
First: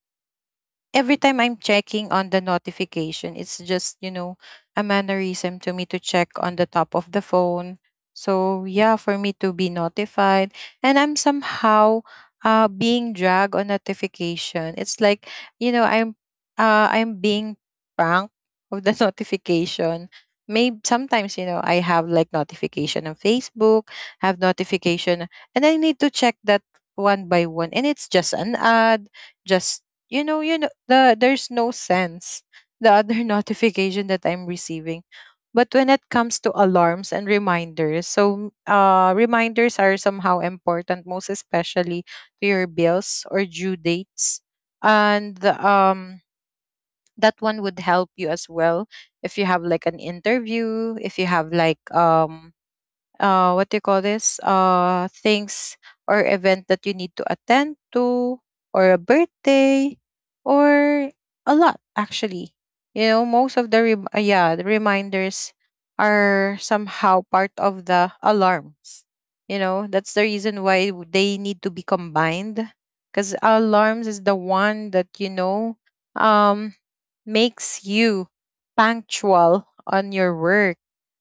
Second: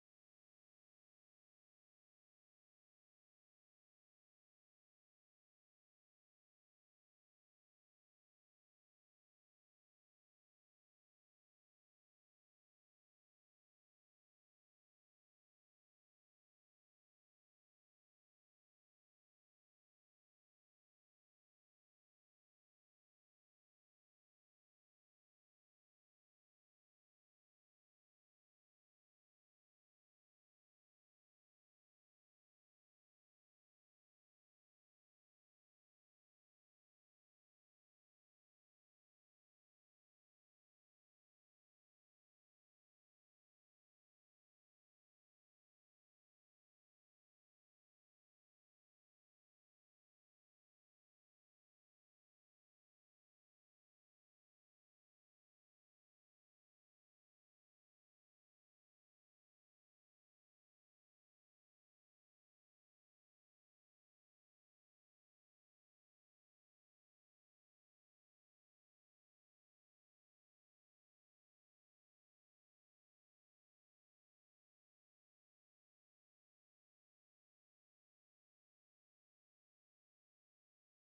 Speaker 1: every time I'm checking on the notification, it's just, you know, a mannerism to me to check on the top of the phone. So, yeah, for me to be notified. And I'm somehow, being dragged on notification. It's like, you know, I'm, I'm being pranked of the notification. Maybe sometimes, you know, I have like notification on Facebook, have notification, and I need to check that one by one. And it's just an ad, just, you know, there's no sense, the other notification that I'm receiving. But when it comes to alarms and reminders, so reminders are somehow important, most especially to your bills or due dates. And that one would help you as well, if you have like an interview, if you have like, what do you call this, things or event that you need to attend to, or a birthday, or a lot actually. You know, most of the yeah, the reminders are somehow part of the alarms, you know. That's the reason why they need to be combined, because alarms is the one that, you know, um makes you punctual on your work.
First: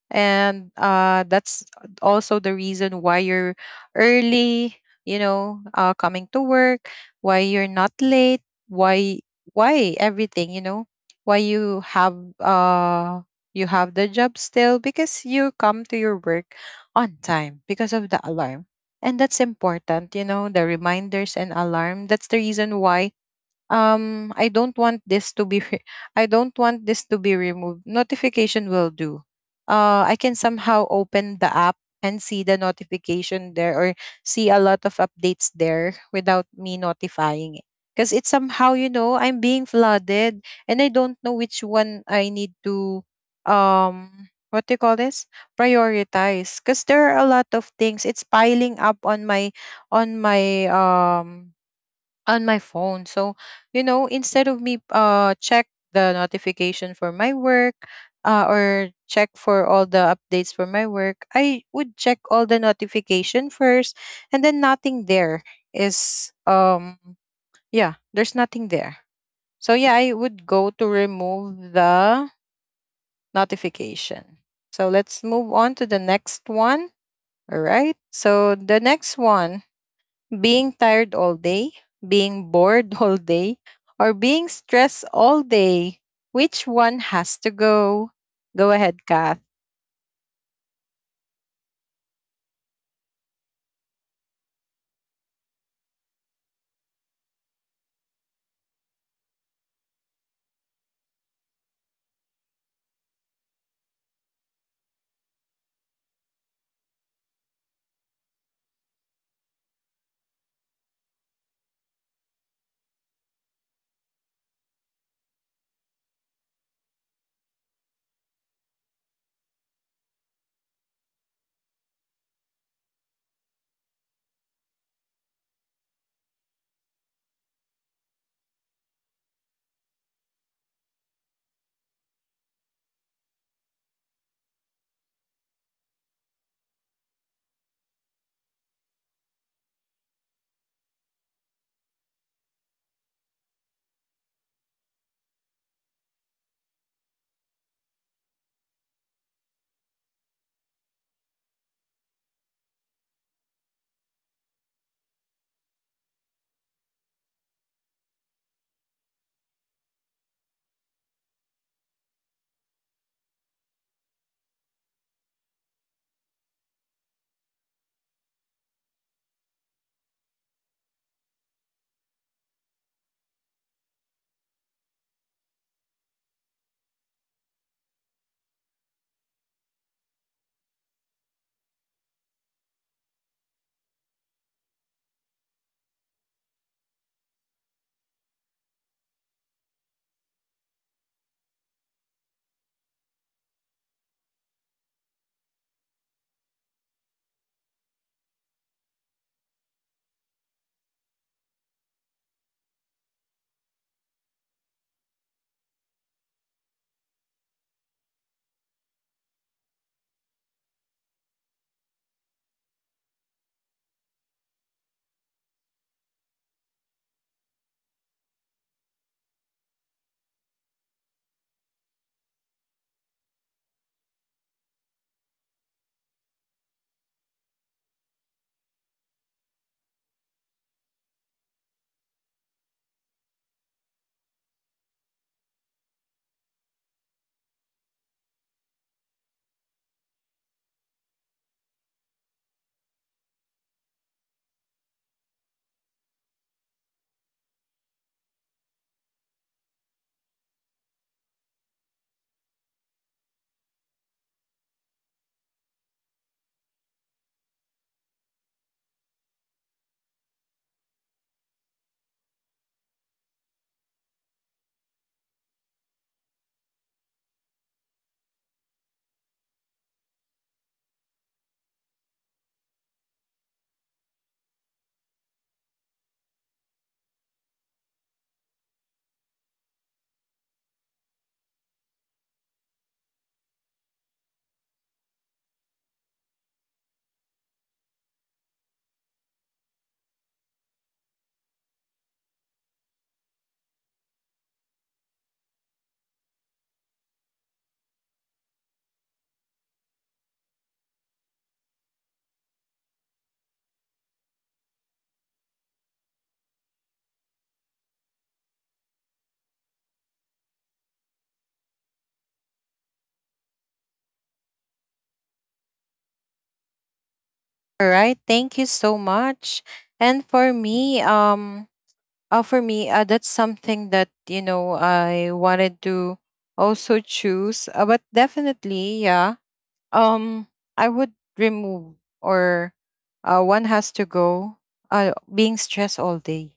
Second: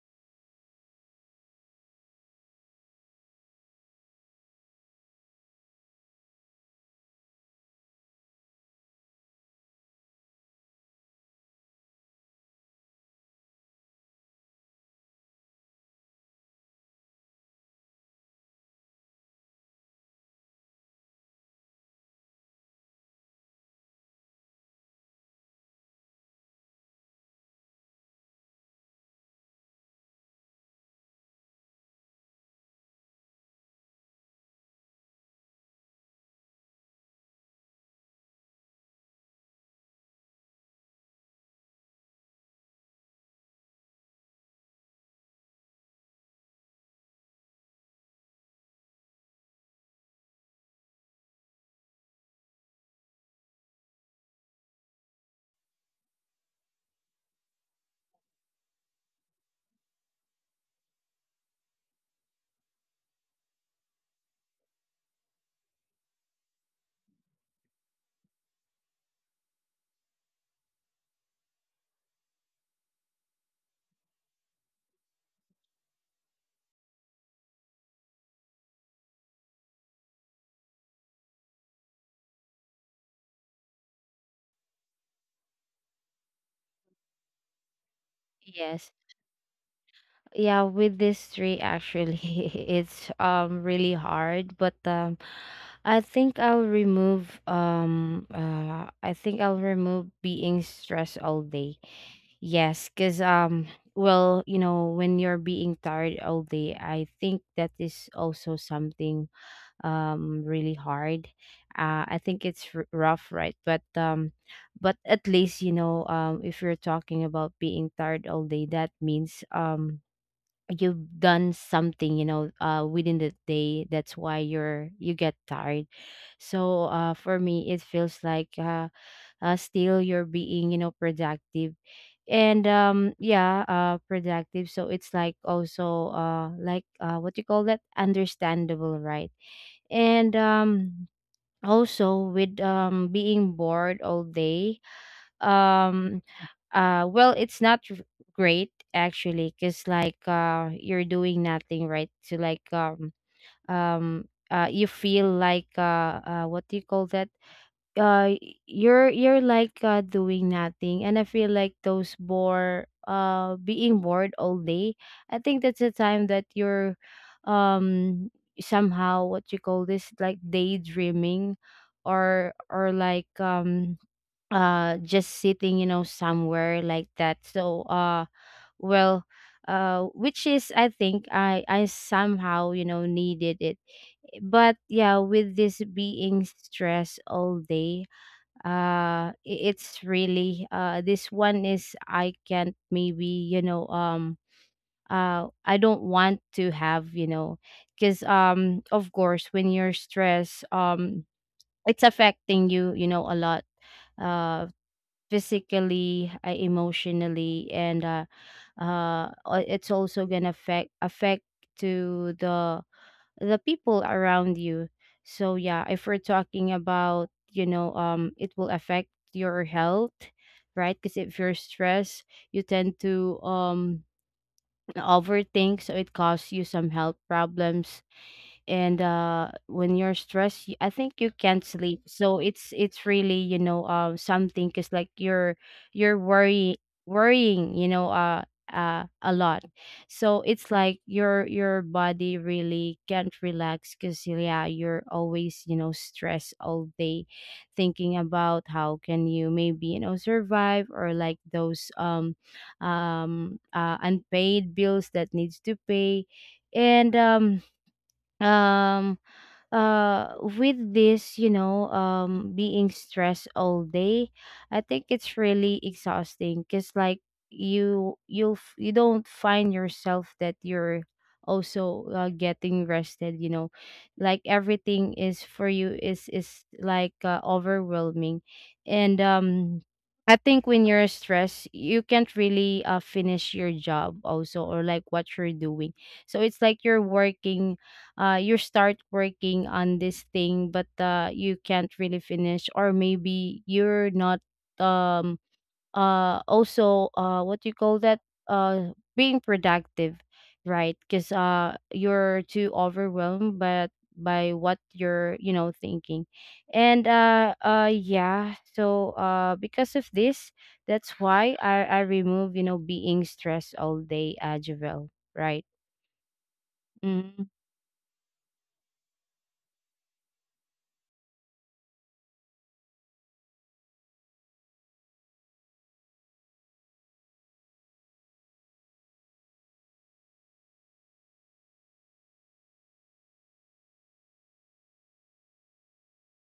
Speaker 1: And, that's also the reason why you're early, you know, coming to work, why you're not late, why why everything, you know, why you have, you have the job still, because you come to your work on time because of the alarm. And that's important, you know, the reminders and alarm. That's the reason why I don't want this to be I don't want this to be removed. Notification will do. I can somehow open the app and see the notification there, or see a lot of updates there without me notifying it, because it's somehow, you know, I'm being flooded, and I don't know which one I need to, what do you call this, prioritize, because there are a lot of things, it's piling up on my, on my, on my phone. So, you know, instead of me check the notification for my work, or check for all the updates for my work, I would check all the notification first, and then nothing there is, yeah, there's nothing there. So yeah, I would go to remove the notification. So let's move on to the next one. All right. So the next one, being tired all day, being bored all day, or being stressed all day. Which one has to go? Go
Speaker 2: Yes.
Speaker 1: ahead, Kath.
Speaker 2: Yeah, with these three, actually it's really hard, but I think I'll remove I think I'll remove being stressed all day. Yes, because well, you know, when you're being tired all day, I think that is also something really hard. I think it's rough, right? But but at least, you know, if you're talking about being tired all day, that means you've done something, you know, within the day. That's why you get tired. So for me, it feels like still you're being, you know, productive. And yeah, productive, so it's like also like what you call that, understandable, right? And also with being bored all day, um well, it's not great, actually, because like you're doing nothing, right? To like um you feel like what do you call that? uh y- you're like doing nothing. And I feel like those bore being bored all day, I think that's the time that you're um somehow, what you call this, like daydreaming, or like just sitting, you know, somewhere, like that. So well, which is, I think, I somehow, you know, needed it. But yeah, with this being stressed all day, it's really this one is, I can't maybe, you know, I don't want to have, you know, because of course, when you're stressed, it's affecting you, you know, a lot, uh physically, emotionally, and it's also gonna affect to the people around you. So yeah, if we're talking about, you know, it will affect your health, right? Because if you're stressed, you tend to overthink, so it causes you some health problems. And when you're stressed, I think you can't sleep, so it's really, you know, something, because like, you're you're worrying, you know, a lot. So it's like your body really can't relax because yeah, you're always, you know, stressed all day, thinking about how can you maybe, you know, survive, or like those unpaid bills that needs to pay. And um with this, you know, being stressed all day, I think it's really exhausting, because like, you'll you don't find yourself that you're also getting rested, you know. Like everything is, for you, is like overwhelming. And I think when you're stressed, you can't really finish your job also, or like what you're doing. So it's like you're working, you start working on this thing, but you can't really finish, or maybe you're not um also what do you call that, uh being productive, right? Because you're too overwhelmed but by what you're, you know, thinking. And yeah, so because of this, that's why I remove, you know, being stressed all day, Javel, right? Mm-hmm.
Speaker 1: All right, thank you so much. And for me, that's something that you know I wanted to also choose. But definitely, yeah. Um, I would remove, or, one has to go. Being stressed all day.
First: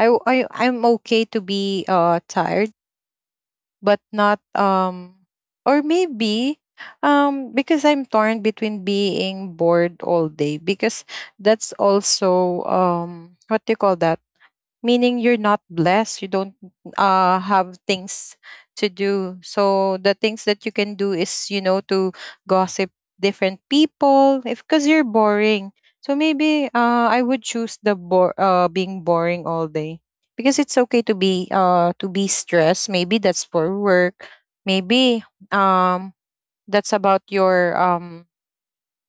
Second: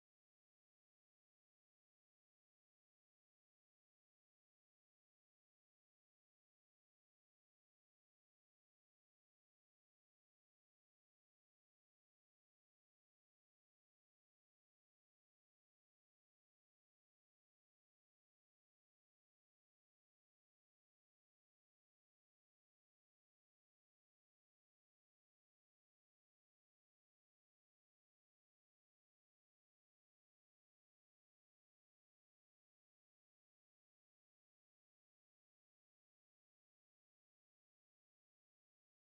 Speaker 1: I w- I I'm okay to be tired, but not, or maybe, because I'm torn between being bored all day, because that's also, what do you call that, meaning you're not blessed, you don't have things to do. So the things that you can do is, you know, to gossip different people if, because you're boring. So maybe I would choose the being boring all day, because it's okay to be, to be stressed, maybe that's for work. Maybe um that's about your,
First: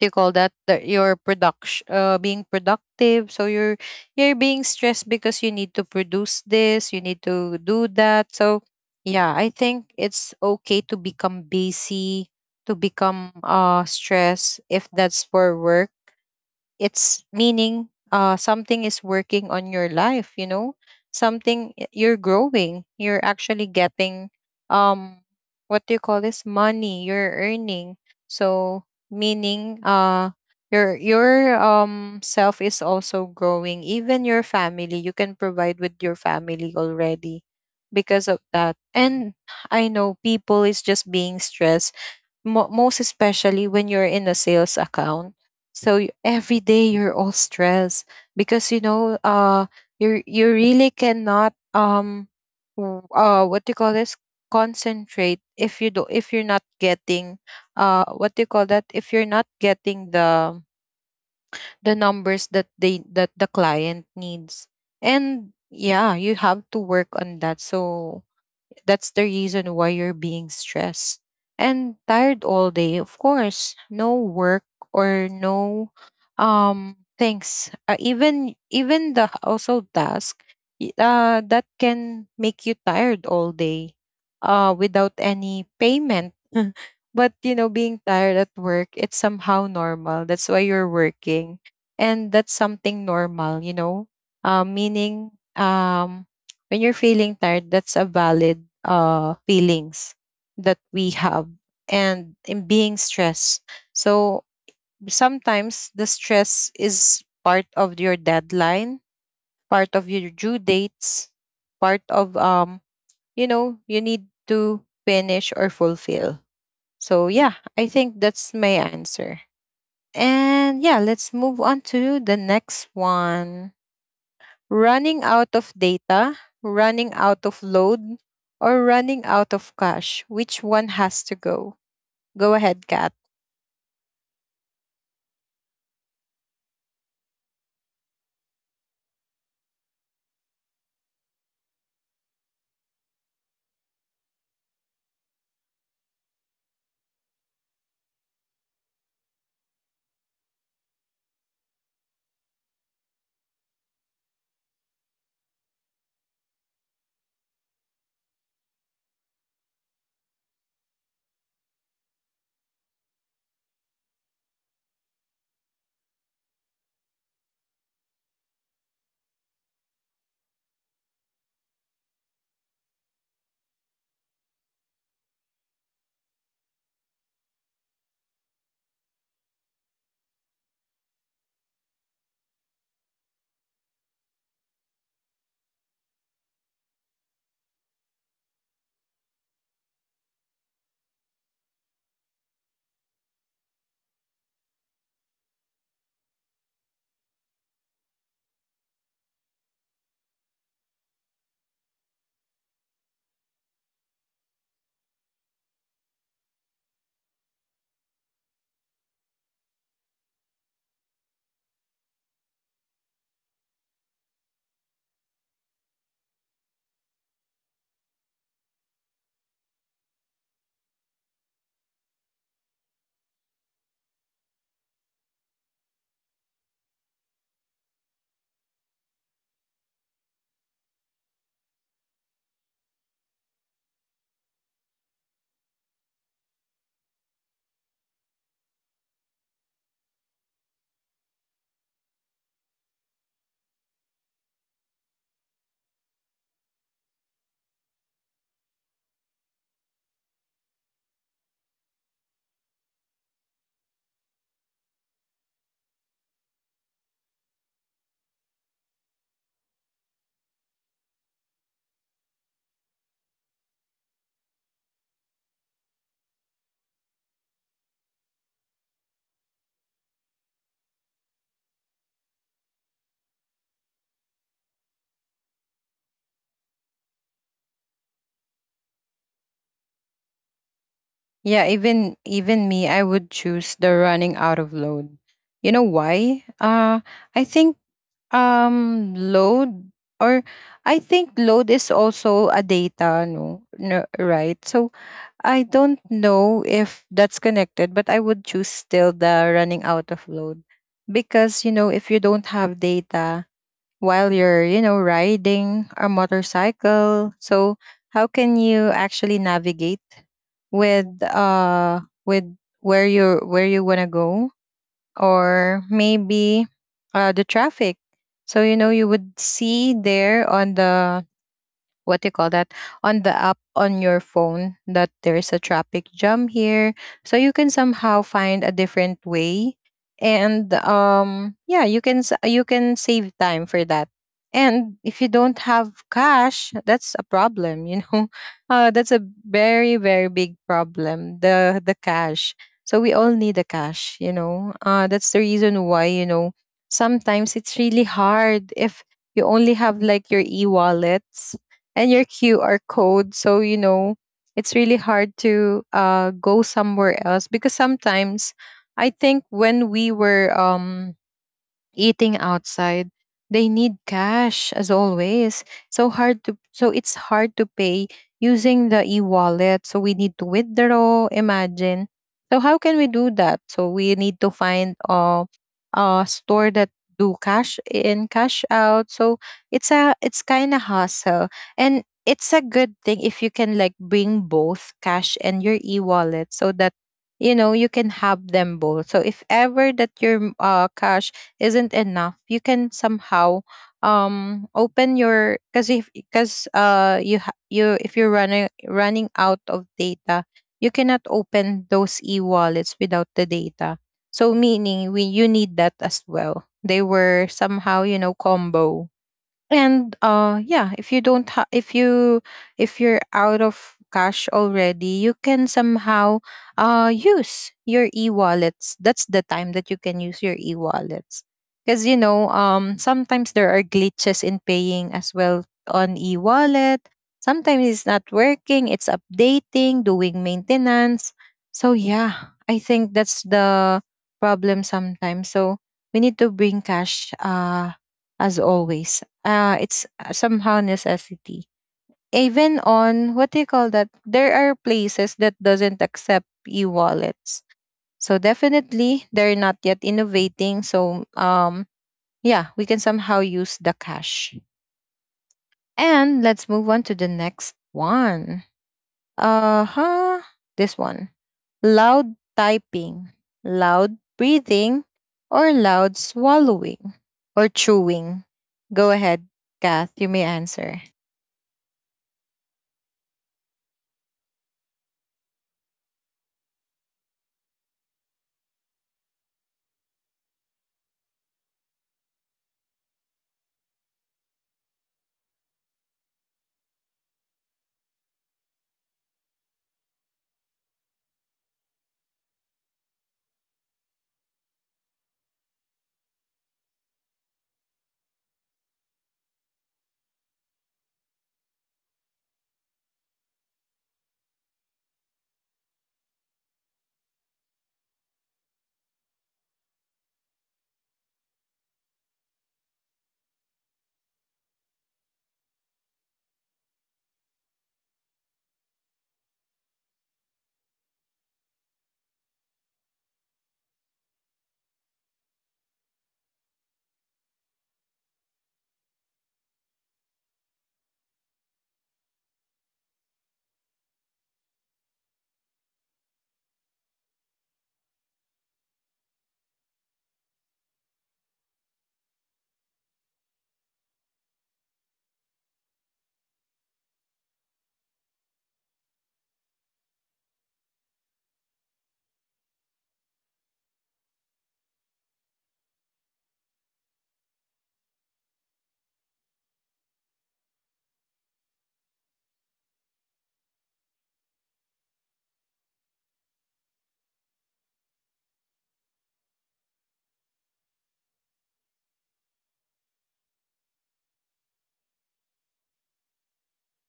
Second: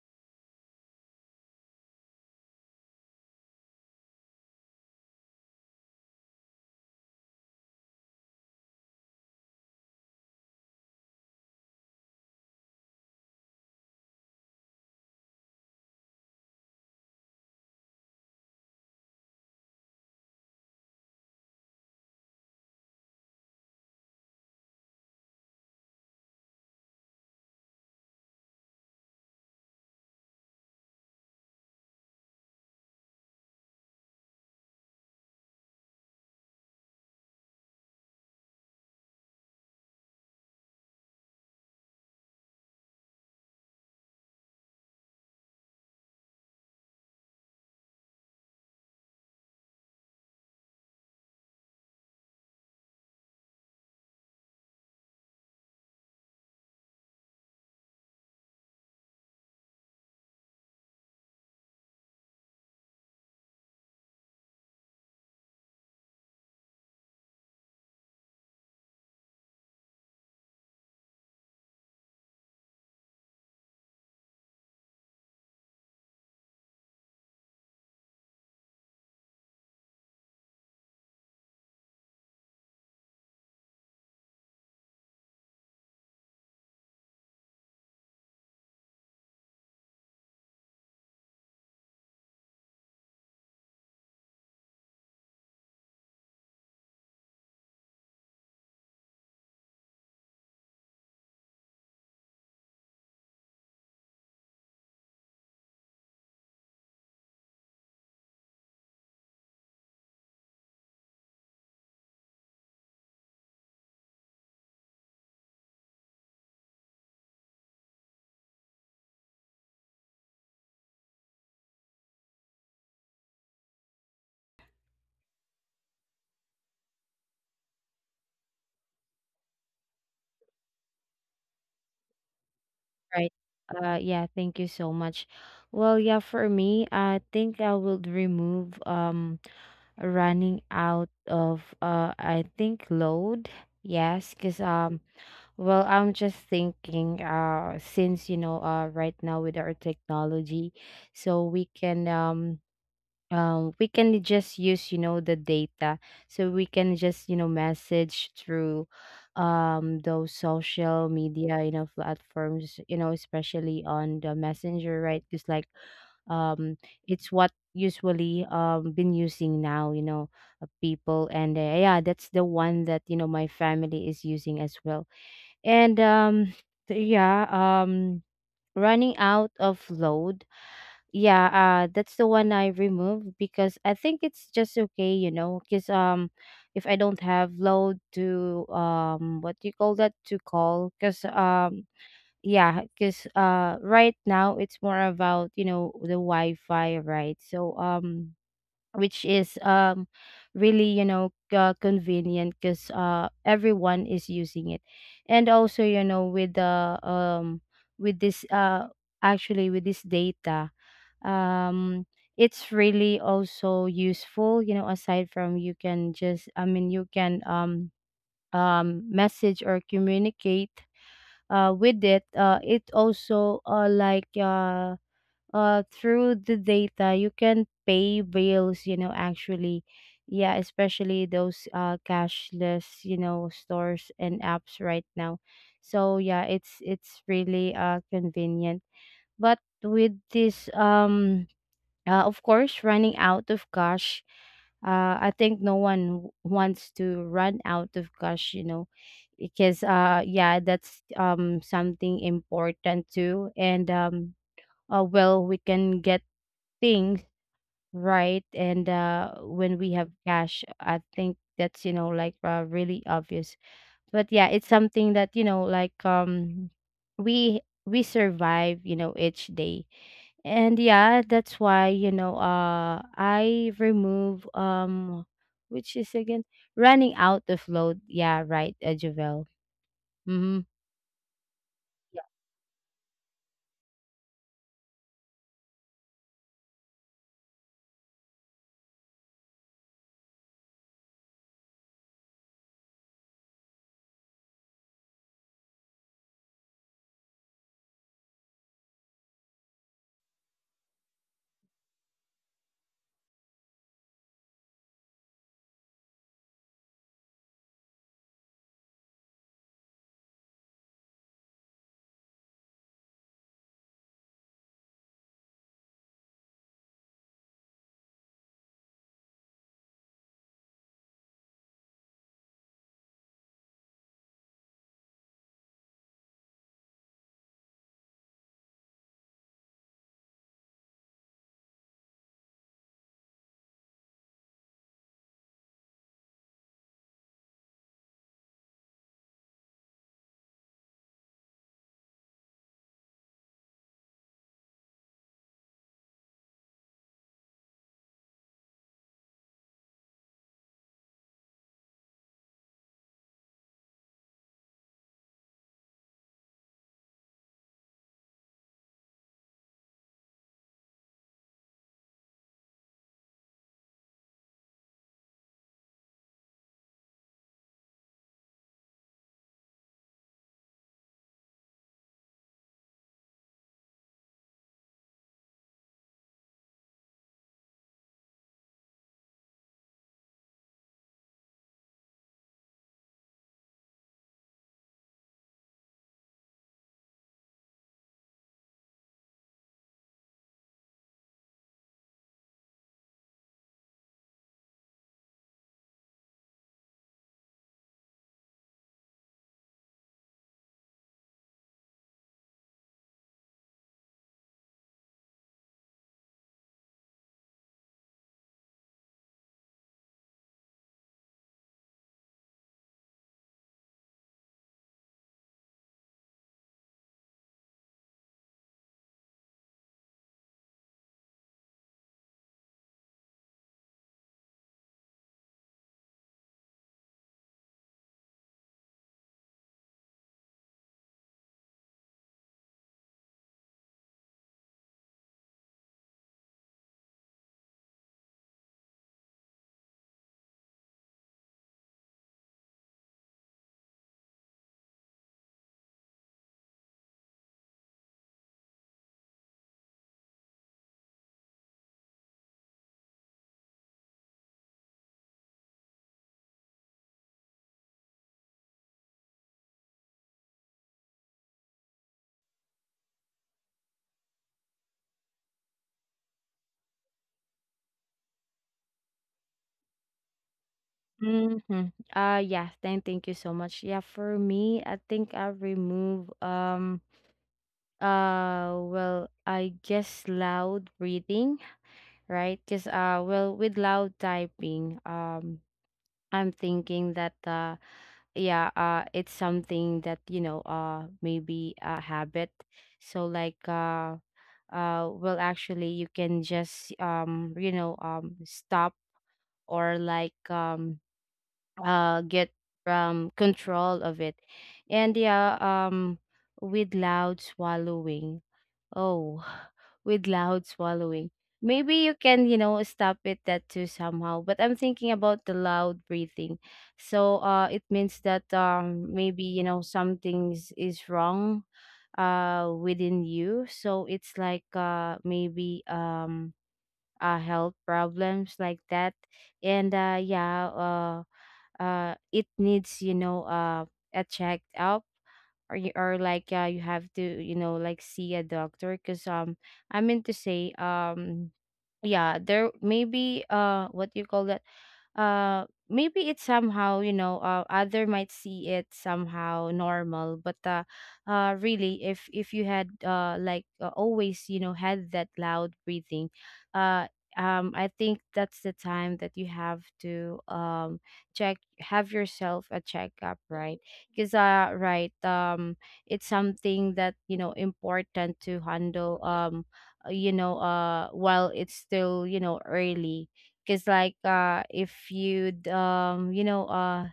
Speaker 1: you call that, that your production, being productive, so you're being stressed because you need to produce this, you need to do that. So yeah, I think it's okay to become busy, to become stressed if that's for work. It's meaning something is working on your life, you know, something, you're growing, you're actually getting, um what do you call this, money, you're earning. So meaning, your, self is also growing, even your family, you can provide with your family already because of that. And I know people is just being stressed, most especially when you're in a sales account. So every day you're all stressed, because you know, you really cannot, what do you call this, concentrate if you do, if you're not getting, what do you call that, if you're not getting the numbers that they, that the client needs. And yeah, you have to work on that, so that's the reason why you're being stressed and tired all day. Of course, no work or no, things. Even, even the also task, that can make you tired all day, without any payment. But you know, being tired at work, it's somehow normal. That's why you're working. And that's something normal, you know. Meaning, um when you're feeling tired, that's a valid feelings that we have, and in being stressed. So sometimes the stress is part of your deadline, part of your due dates, part of, you know, you need to finish or fulfill. So yeah, I think that's my answer. And yeah, let's move on to the next one. Running out of data, running out of load, or running out of cash, which one has to go? Go ahead, Kat.
Speaker 2: Right. Yeah, thank you so much. Well, yeah, for me, I think I would remove running out of I think load. Yes, because well, I'm just thinking since, you know, right now, with our technology, so we can just use, you know, the data, so we can just, you know, message through those social media, you know, platforms, you know, especially on the messenger, right? Just like um it's what usually been using now, you know, people. And yeah, that's the one that, you know, my family is using as well. And so yeah, um running out of load, yeah, that's the one I removed, because I think it's just okay, you know, because if I don't have load to what do you call that, to call, because yeah, because right now it's more about, you know, the Wi-Fi, right? So which is really, you know, convenient because everyone is using it. And also, you know, with the with this actually with this data, um it's really also useful, you know, aside from, you can just, I mean, you can message or communicate with it. It also like through the data, you can pay bills, you know, actually. Yeah, especially those cashless, you know, stores and apps right now. So yeah, it's really convenient. But with this, of course, running out of cash. I think no one wants to run out of cash, you know, because yeah, that's something important too. And well, we can get things, right? And when we have cash, I think that's, you know, like really obvious. But yeah, it's something that, you know, like, we survive, you know, each day. And yeah, that's why, you know, I remove, which is, again, running out of load. Yeah, right, Javel. Mm-hmm.
Speaker 1: Yeah, even me, I would choose the running out of load. You know why? I think load, or I think load is also a data, no, no, right? So I don't know if that's connected, but I would choose still the running out of load, because you know, if you don't have data while you're, you know, riding a motorcycle. So how can you actually navigate with uh with where you want to go, or maybe the traffic. So you know you would see there on the, what do you call that, on the app on your phone that there's a traffic jam here, so you can somehow find a different way. And yeah, you can you can save time for that. And if you don't have cash, that's a problem, you know. That's a very big problem, the cash. So we all need the cash, you know. That's the reason why, you know, sometimes it's really hard if you only have like your e-wallets and your QR code. So, you know, it's really hard to go somewhere else, because sometimes, I think when we were eating outside, they need cash as always, so hard to, so it's hard to pay using the e-wallet, so we need to withdraw, imagine. So how can we do that? So we need to find a store that do cash in, cash out. So it's a, it's kind of hassle. And it's a good thing if you can like bring both cash and your e-wallet, so that you know you can have them both. So if ever that your cash isn't enough, you can somehow open your, because if, because you you, if you're running out of data, you cannot open those e-wallets without the data. So meaning, we, you need that as well, they were somehow you know combo. And yeah, if you don't if you, if you're out of cash already, you can somehow use your e-wallets. That's the time that you can use your e-wallets, because you know sometimes there are glitches in paying as well on e-wallet. Sometimes it's not working, it's updating, doing maintenance. So yeah, I think that's the problem sometimes. So we need to bring cash, as always. It's somehow necessity. Even on, what do you call that? There are places that doesn't accept e-wallets. So definitely they're not yet innovating. So yeah, we can somehow use the cash. And let's move on to the next one. Uh-huh. This one. Loud typing, loud breathing, or loud swallowing or chewing. Go ahead, Kath, you may answer.
Speaker 2: Mm-hmm. Yeah, thank you so much. Yeah, for me, I think I remove well, I guess loud breathing, right? Cuz well, with loud typing, I'm thinking that yeah, it's something that, you know, maybe a habit. So like well, actually, you can just you know, stop or like get control of it. And yeah, with loud swallowing. Oh, with loud swallowing. Maybe you can, you know, stop it that too somehow. But I'm thinking about the loud breathing. So it means that maybe, you know, something is wrong within you. So it's like maybe health problems, like that. And yeah, it needs, you know, a check up or you or like you have to, you know, like, see a doctor, because I meant to say yeah, there maybe, what do you call that, uh maybe it's somehow, you know, other might see it somehow normal, but really, if you had like always, you know, had that loud breathing, uh I think that's the time that you have to check, have yourself a checkup, right? Because right, it's something that, you know, important to handle, you know, while it's still, you know, early. Because like, if you'd you know,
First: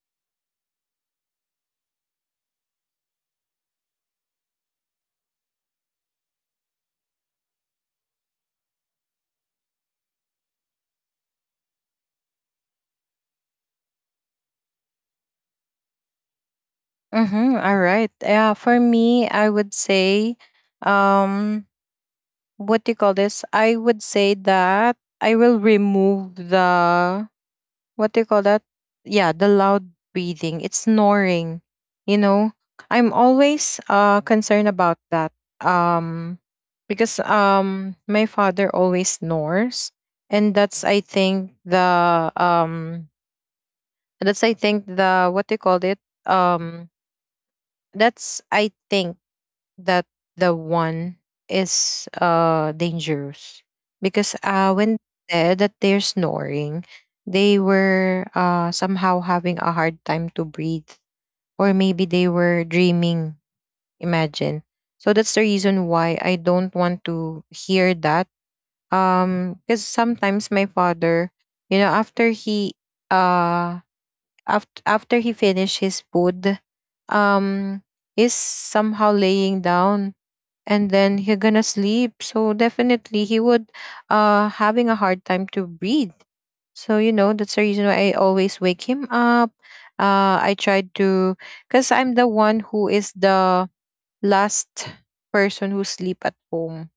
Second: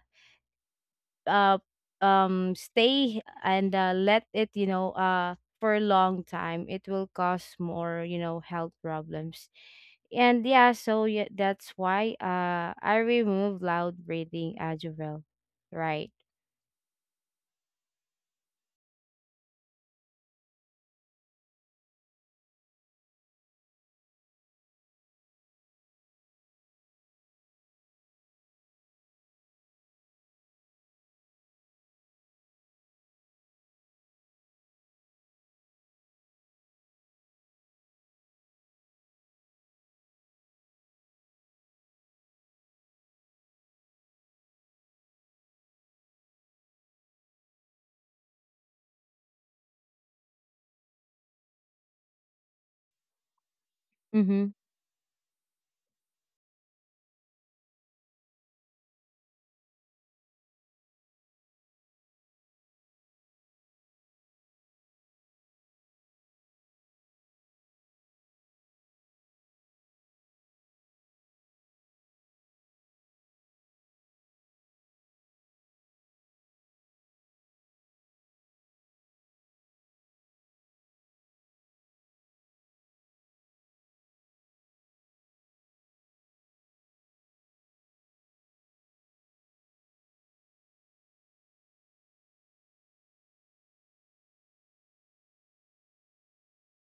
Speaker 2: uh stay and let it, you know, for a long time, it will cause more, you know, health problems. And yeah, so yeah, that's why I remove loud breathing, adjuvel, right?
Speaker 1: Mm-hmm. All right. Yeah, for me, I would say, um, what do you call this? I would say that I will remove the, what do you call that? Yeah, the loud breathing. It's snoring. You know, I'm always concerned about that. Um, because my father always snores, and that's I think the that's I think the, what do you call it? Um, that's I think that the one is dangerous, because
Speaker 2: Mm-hmm.
Speaker 1: when they said that they're snoring, they were somehow having a hard time to breathe, or maybe they were dreaming, imagine. So that's the reason why I don't want to hear that. Because sometimes my father, you know, after he uh after he finished his food, um is somehow laying down, and then he gonna sleep. So definitely he would having a hard time to breathe. So you know that's the reason why I always wake him up. I try to, because I'm the one who is the last person who sleep at home,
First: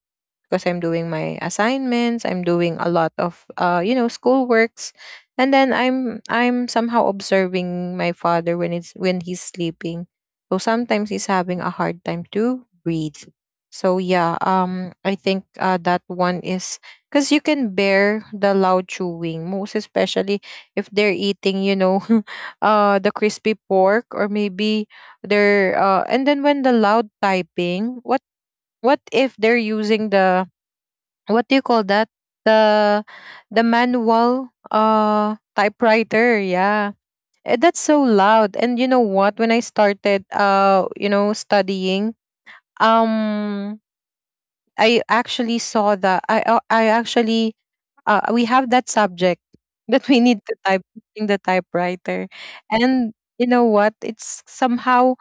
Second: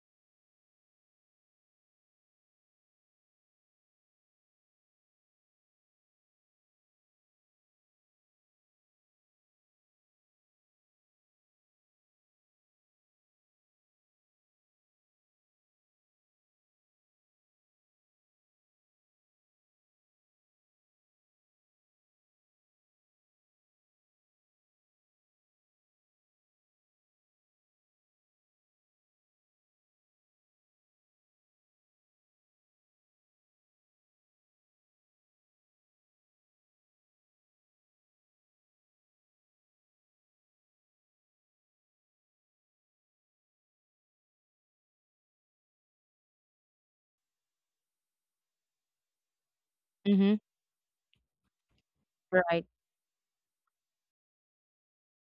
Speaker 1: because I'm doing my assignments, I'm doing a lot of you know, school works. And then I'm somehow observing my father when it's when he's sleeping. So sometimes he's having a hard time to breathe. So yeah, I think that one is, because you can bear the loud chewing, most especially if they're eating, you know, the crispy pork, or maybe they're and then when the loud typing, what if they're using the, what do you call that, the the manual typewriter, yeah. Eh, that's so loud. And you know what, when I started you know studying, um I actually saw that I actually we have that subject that we need
Speaker 2: Mm-hmm.
Speaker 1: to type in the typewriter.
Speaker 2: Right.
Speaker 1: And you know what, it's somehow,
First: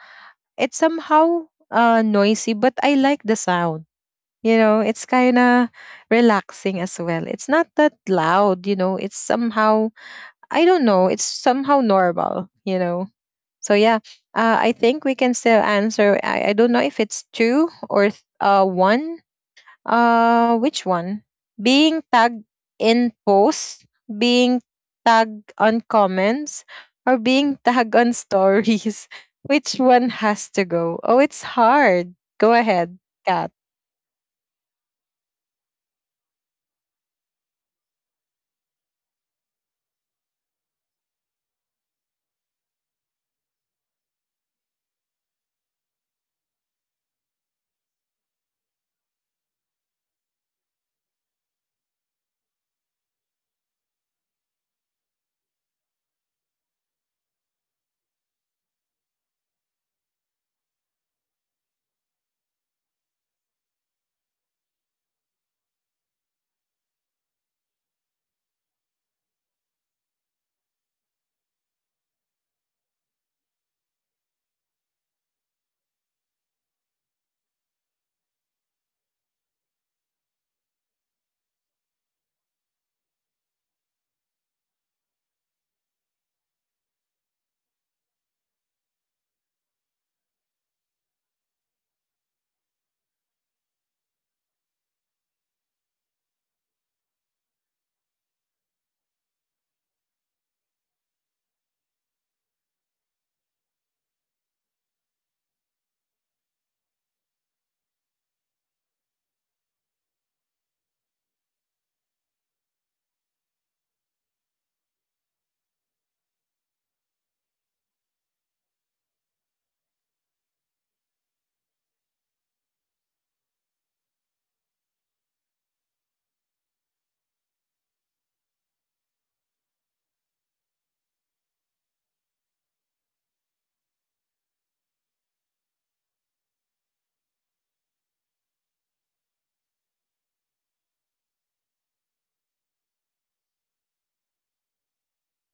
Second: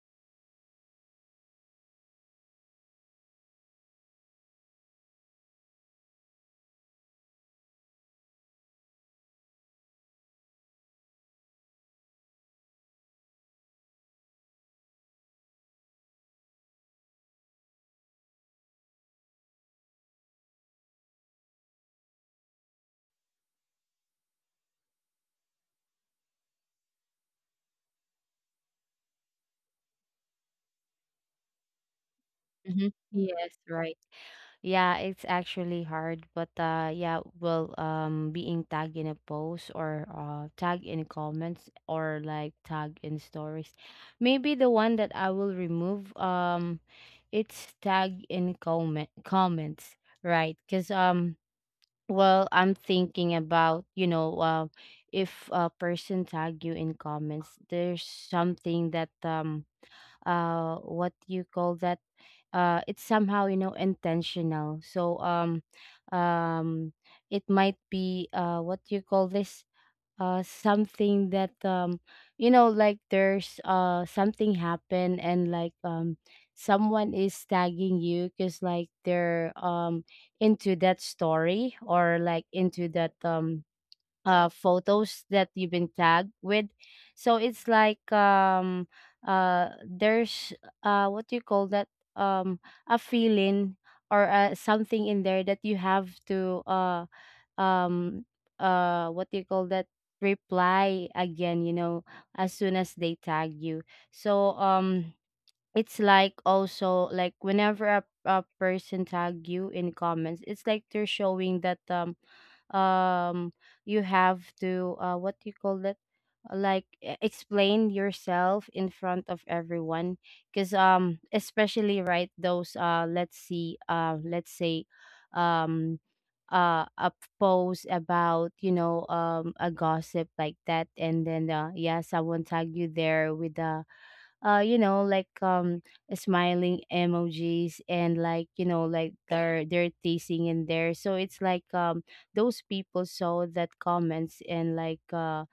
Speaker 1: it's somehow noisy, but I like the sound. You know, it's kind of relaxing as well. It's not that loud, you know. It's somehow, I don't know, it's somehow normal, you know. So, yeah, I think we can still answer. I don't know if it's two or one. Which one? Being tagged in posts, being tagged on comments, or being tagged on stories. Which one has to go? Oh, it's hard. Go
Speaker 2: Mm-hmm.
Speaker 1: ahead, Kat.
Speaker 2: Yes. Right. Yeah, it's actually hard, but yeah, well, being tagged in a post, or tagged in comments, or like tagged in stories. Maybe the one that I will remove, it's tagged in comments, right? Cause well, I'm thinking about, you know, if a person tag you in comments, there's something that what you call that, it's somehow, you know, intentional. So um it might be what you call this, something that, you know, like, there's something happened and like someone is tagging you because like they're into that story, or like, into that photos that you've been tagged with. So it's like there's what do you call that, um a feeling, or something in there that you have to um what do you call that, reply again, you know, as soon as they tag you. So it's like also like whenever a person tag you in comments, it's like they're showing that um you have to what do you call it, like explain yourself in front of everyone. Because especially, right, those let's see, let's say um a post about, you know, a gossip, like that, and then yeah, someone tag you there with you know, like smiling emojis and like, you know, like, they're teasing in there. So it's like those people saw that comments, and like uh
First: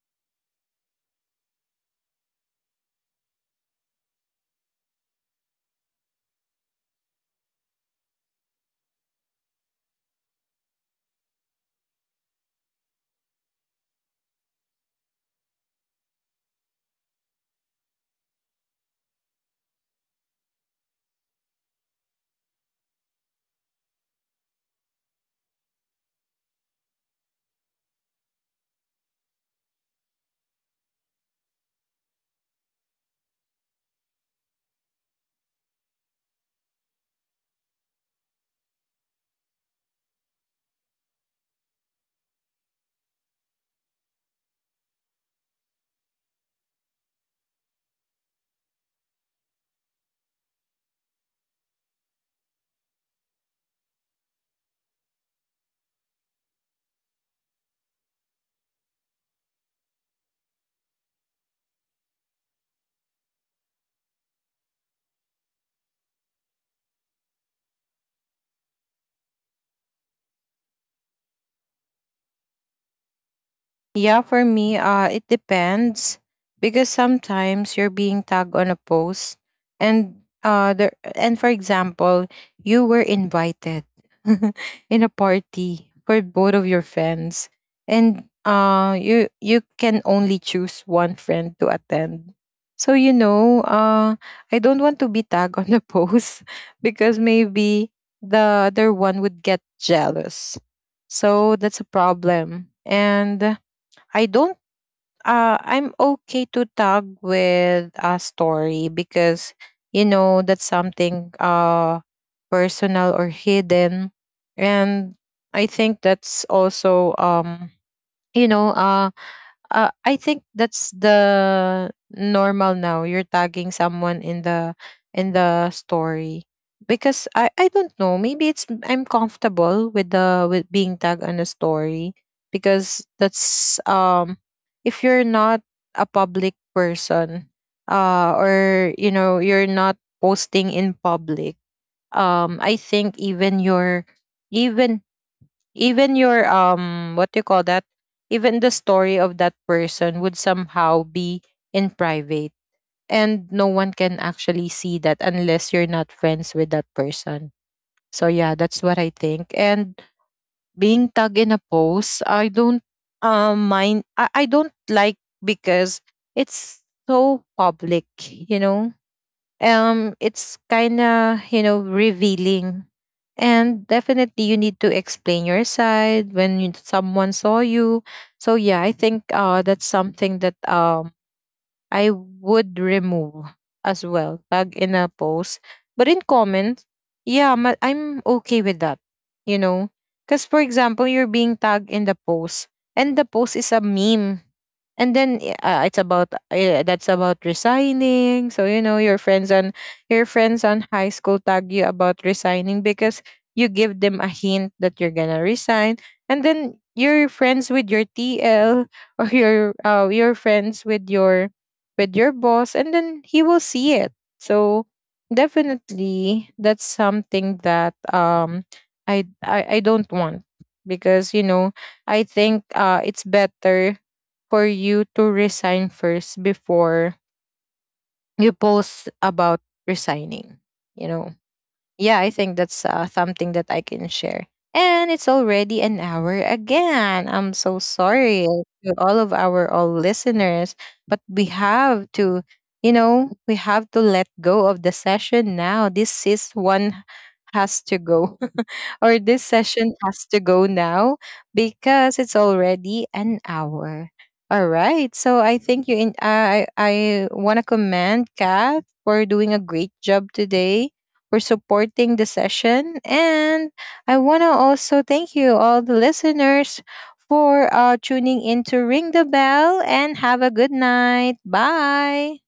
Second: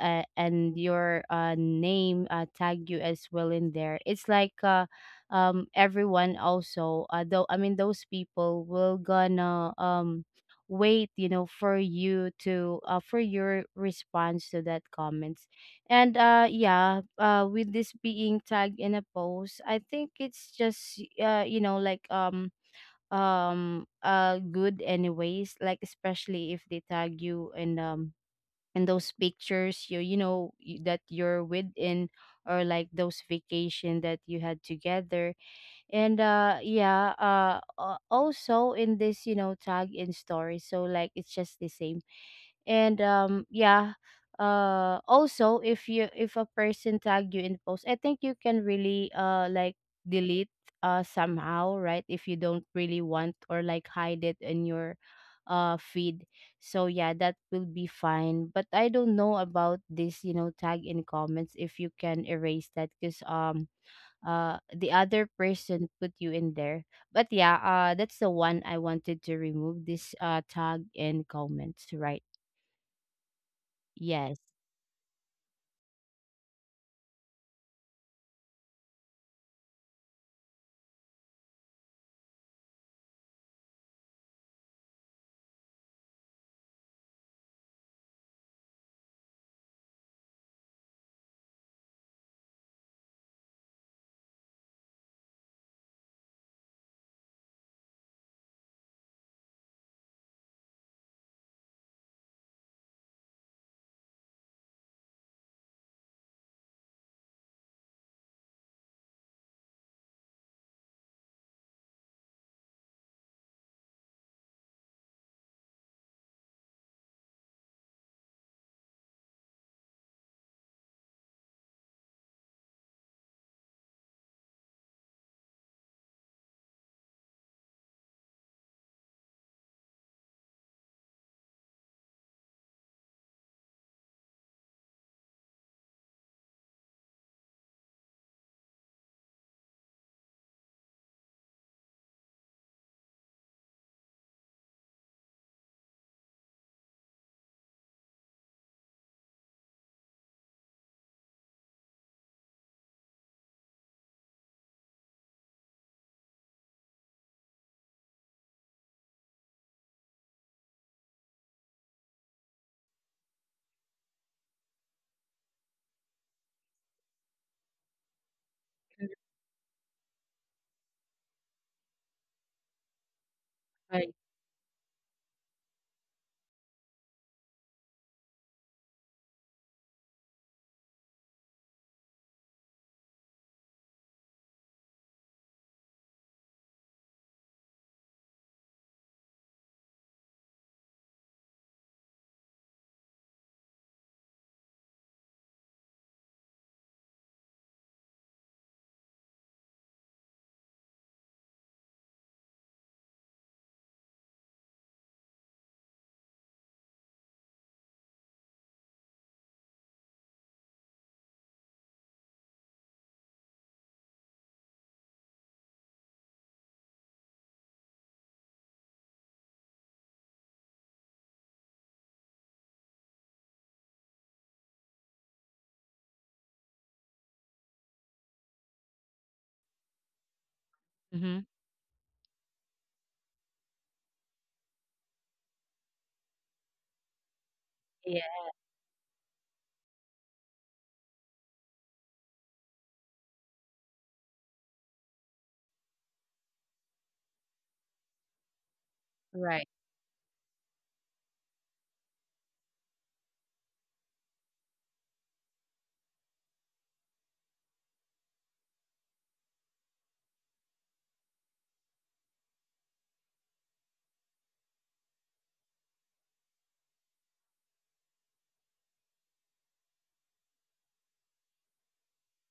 Speaker 2: uh, and your name tag you as well in there. It's like everyone also though, I mean, those people will gonna wait, you know, for you to for your response to that comments. And yeah, with this being tagged in a post, I think it's just you know, like good anyways, like, especially if they tag you in and those pictures, you know, that you're within, or like those vacation that you had together. And yeah, also in this, you know, tag in story, so like, it's just the same. And yeah, also, if you if a person tagged you in post, I think you can really, like, delete somehow, right? If you don't really want, or like, hide it in your feed. So yeah, that will be fine. But I don't know about this, you know, tag in comments, if you can erase that, because the other person put you in there. But yeah, that's the one I wanted to remove, this tag in comments, right?
Speaker 1: Yeah,
Speaker 2: Yes.
Speaker 1: for me, it depends, because sometimes you're being tagged on a post, and and for example, you were invited in a party for both of your friends, and you can only choose one friend to attend. So you know, I don't want to be tagged on the post, because maybe the other one would get jealous. So that's a problem. And I don't, I'm okay to tag with a story, because you know that's something personal or hidden. And I think that's also you know I think that's the normal now. You're tagging someone in the, in the story. Because I don't know, maybe it's, I'm comfortable with the, with being tagged on a story, because that's if you're not a public person, or you know you're not posting in public, I think even your, even even your what do you call that, even the story of that person would somehow be in private, and no one can actually see that unless you're not friends with that person. So yeah, that's what I think. And being tagged in a post, I don't mind, I don't like, because it's so public, you know, it's kind of you know revealing, and
Speaker 2: Right.
Speaker 1: definitely you need to explain your side when you, someone saw you. So yeah, I think that's something that I would remove as well, tag in a post. But in comments, yeah, I'm okay with that. You know, because for example, you're being tagged in the post, and the post is a meme, and then it's about that's about resigning. So you know, your friends on high school tag you about resigning, because you give them a hint that you're gonna resign, and then you're friends with your TL or your friends with your, with your boss, and then he will see it. So definitely that's something that I don't want, because you know I think it's better for you to resign first before you post about resigning, you know.
Speaker 2: Mhm.
Speaker 1: Yeah, I think that's something that I can share. And it's already an hour again. I'm so
Speaker 2: Yeah,
Speaker 1: sorry to all of our all listeners, but we have to, you know, we have to let go of the session now. This is one has to go, or this
Speaker 2: right.
Speaker 1: session has to go now, because it's already an hour. All right. So I think you in I want to commend Kath for doing a great job today for supporting the session. And I want to also thank you, all the listeners, for tuning in to Ring the Bell, and have a good night. Bye.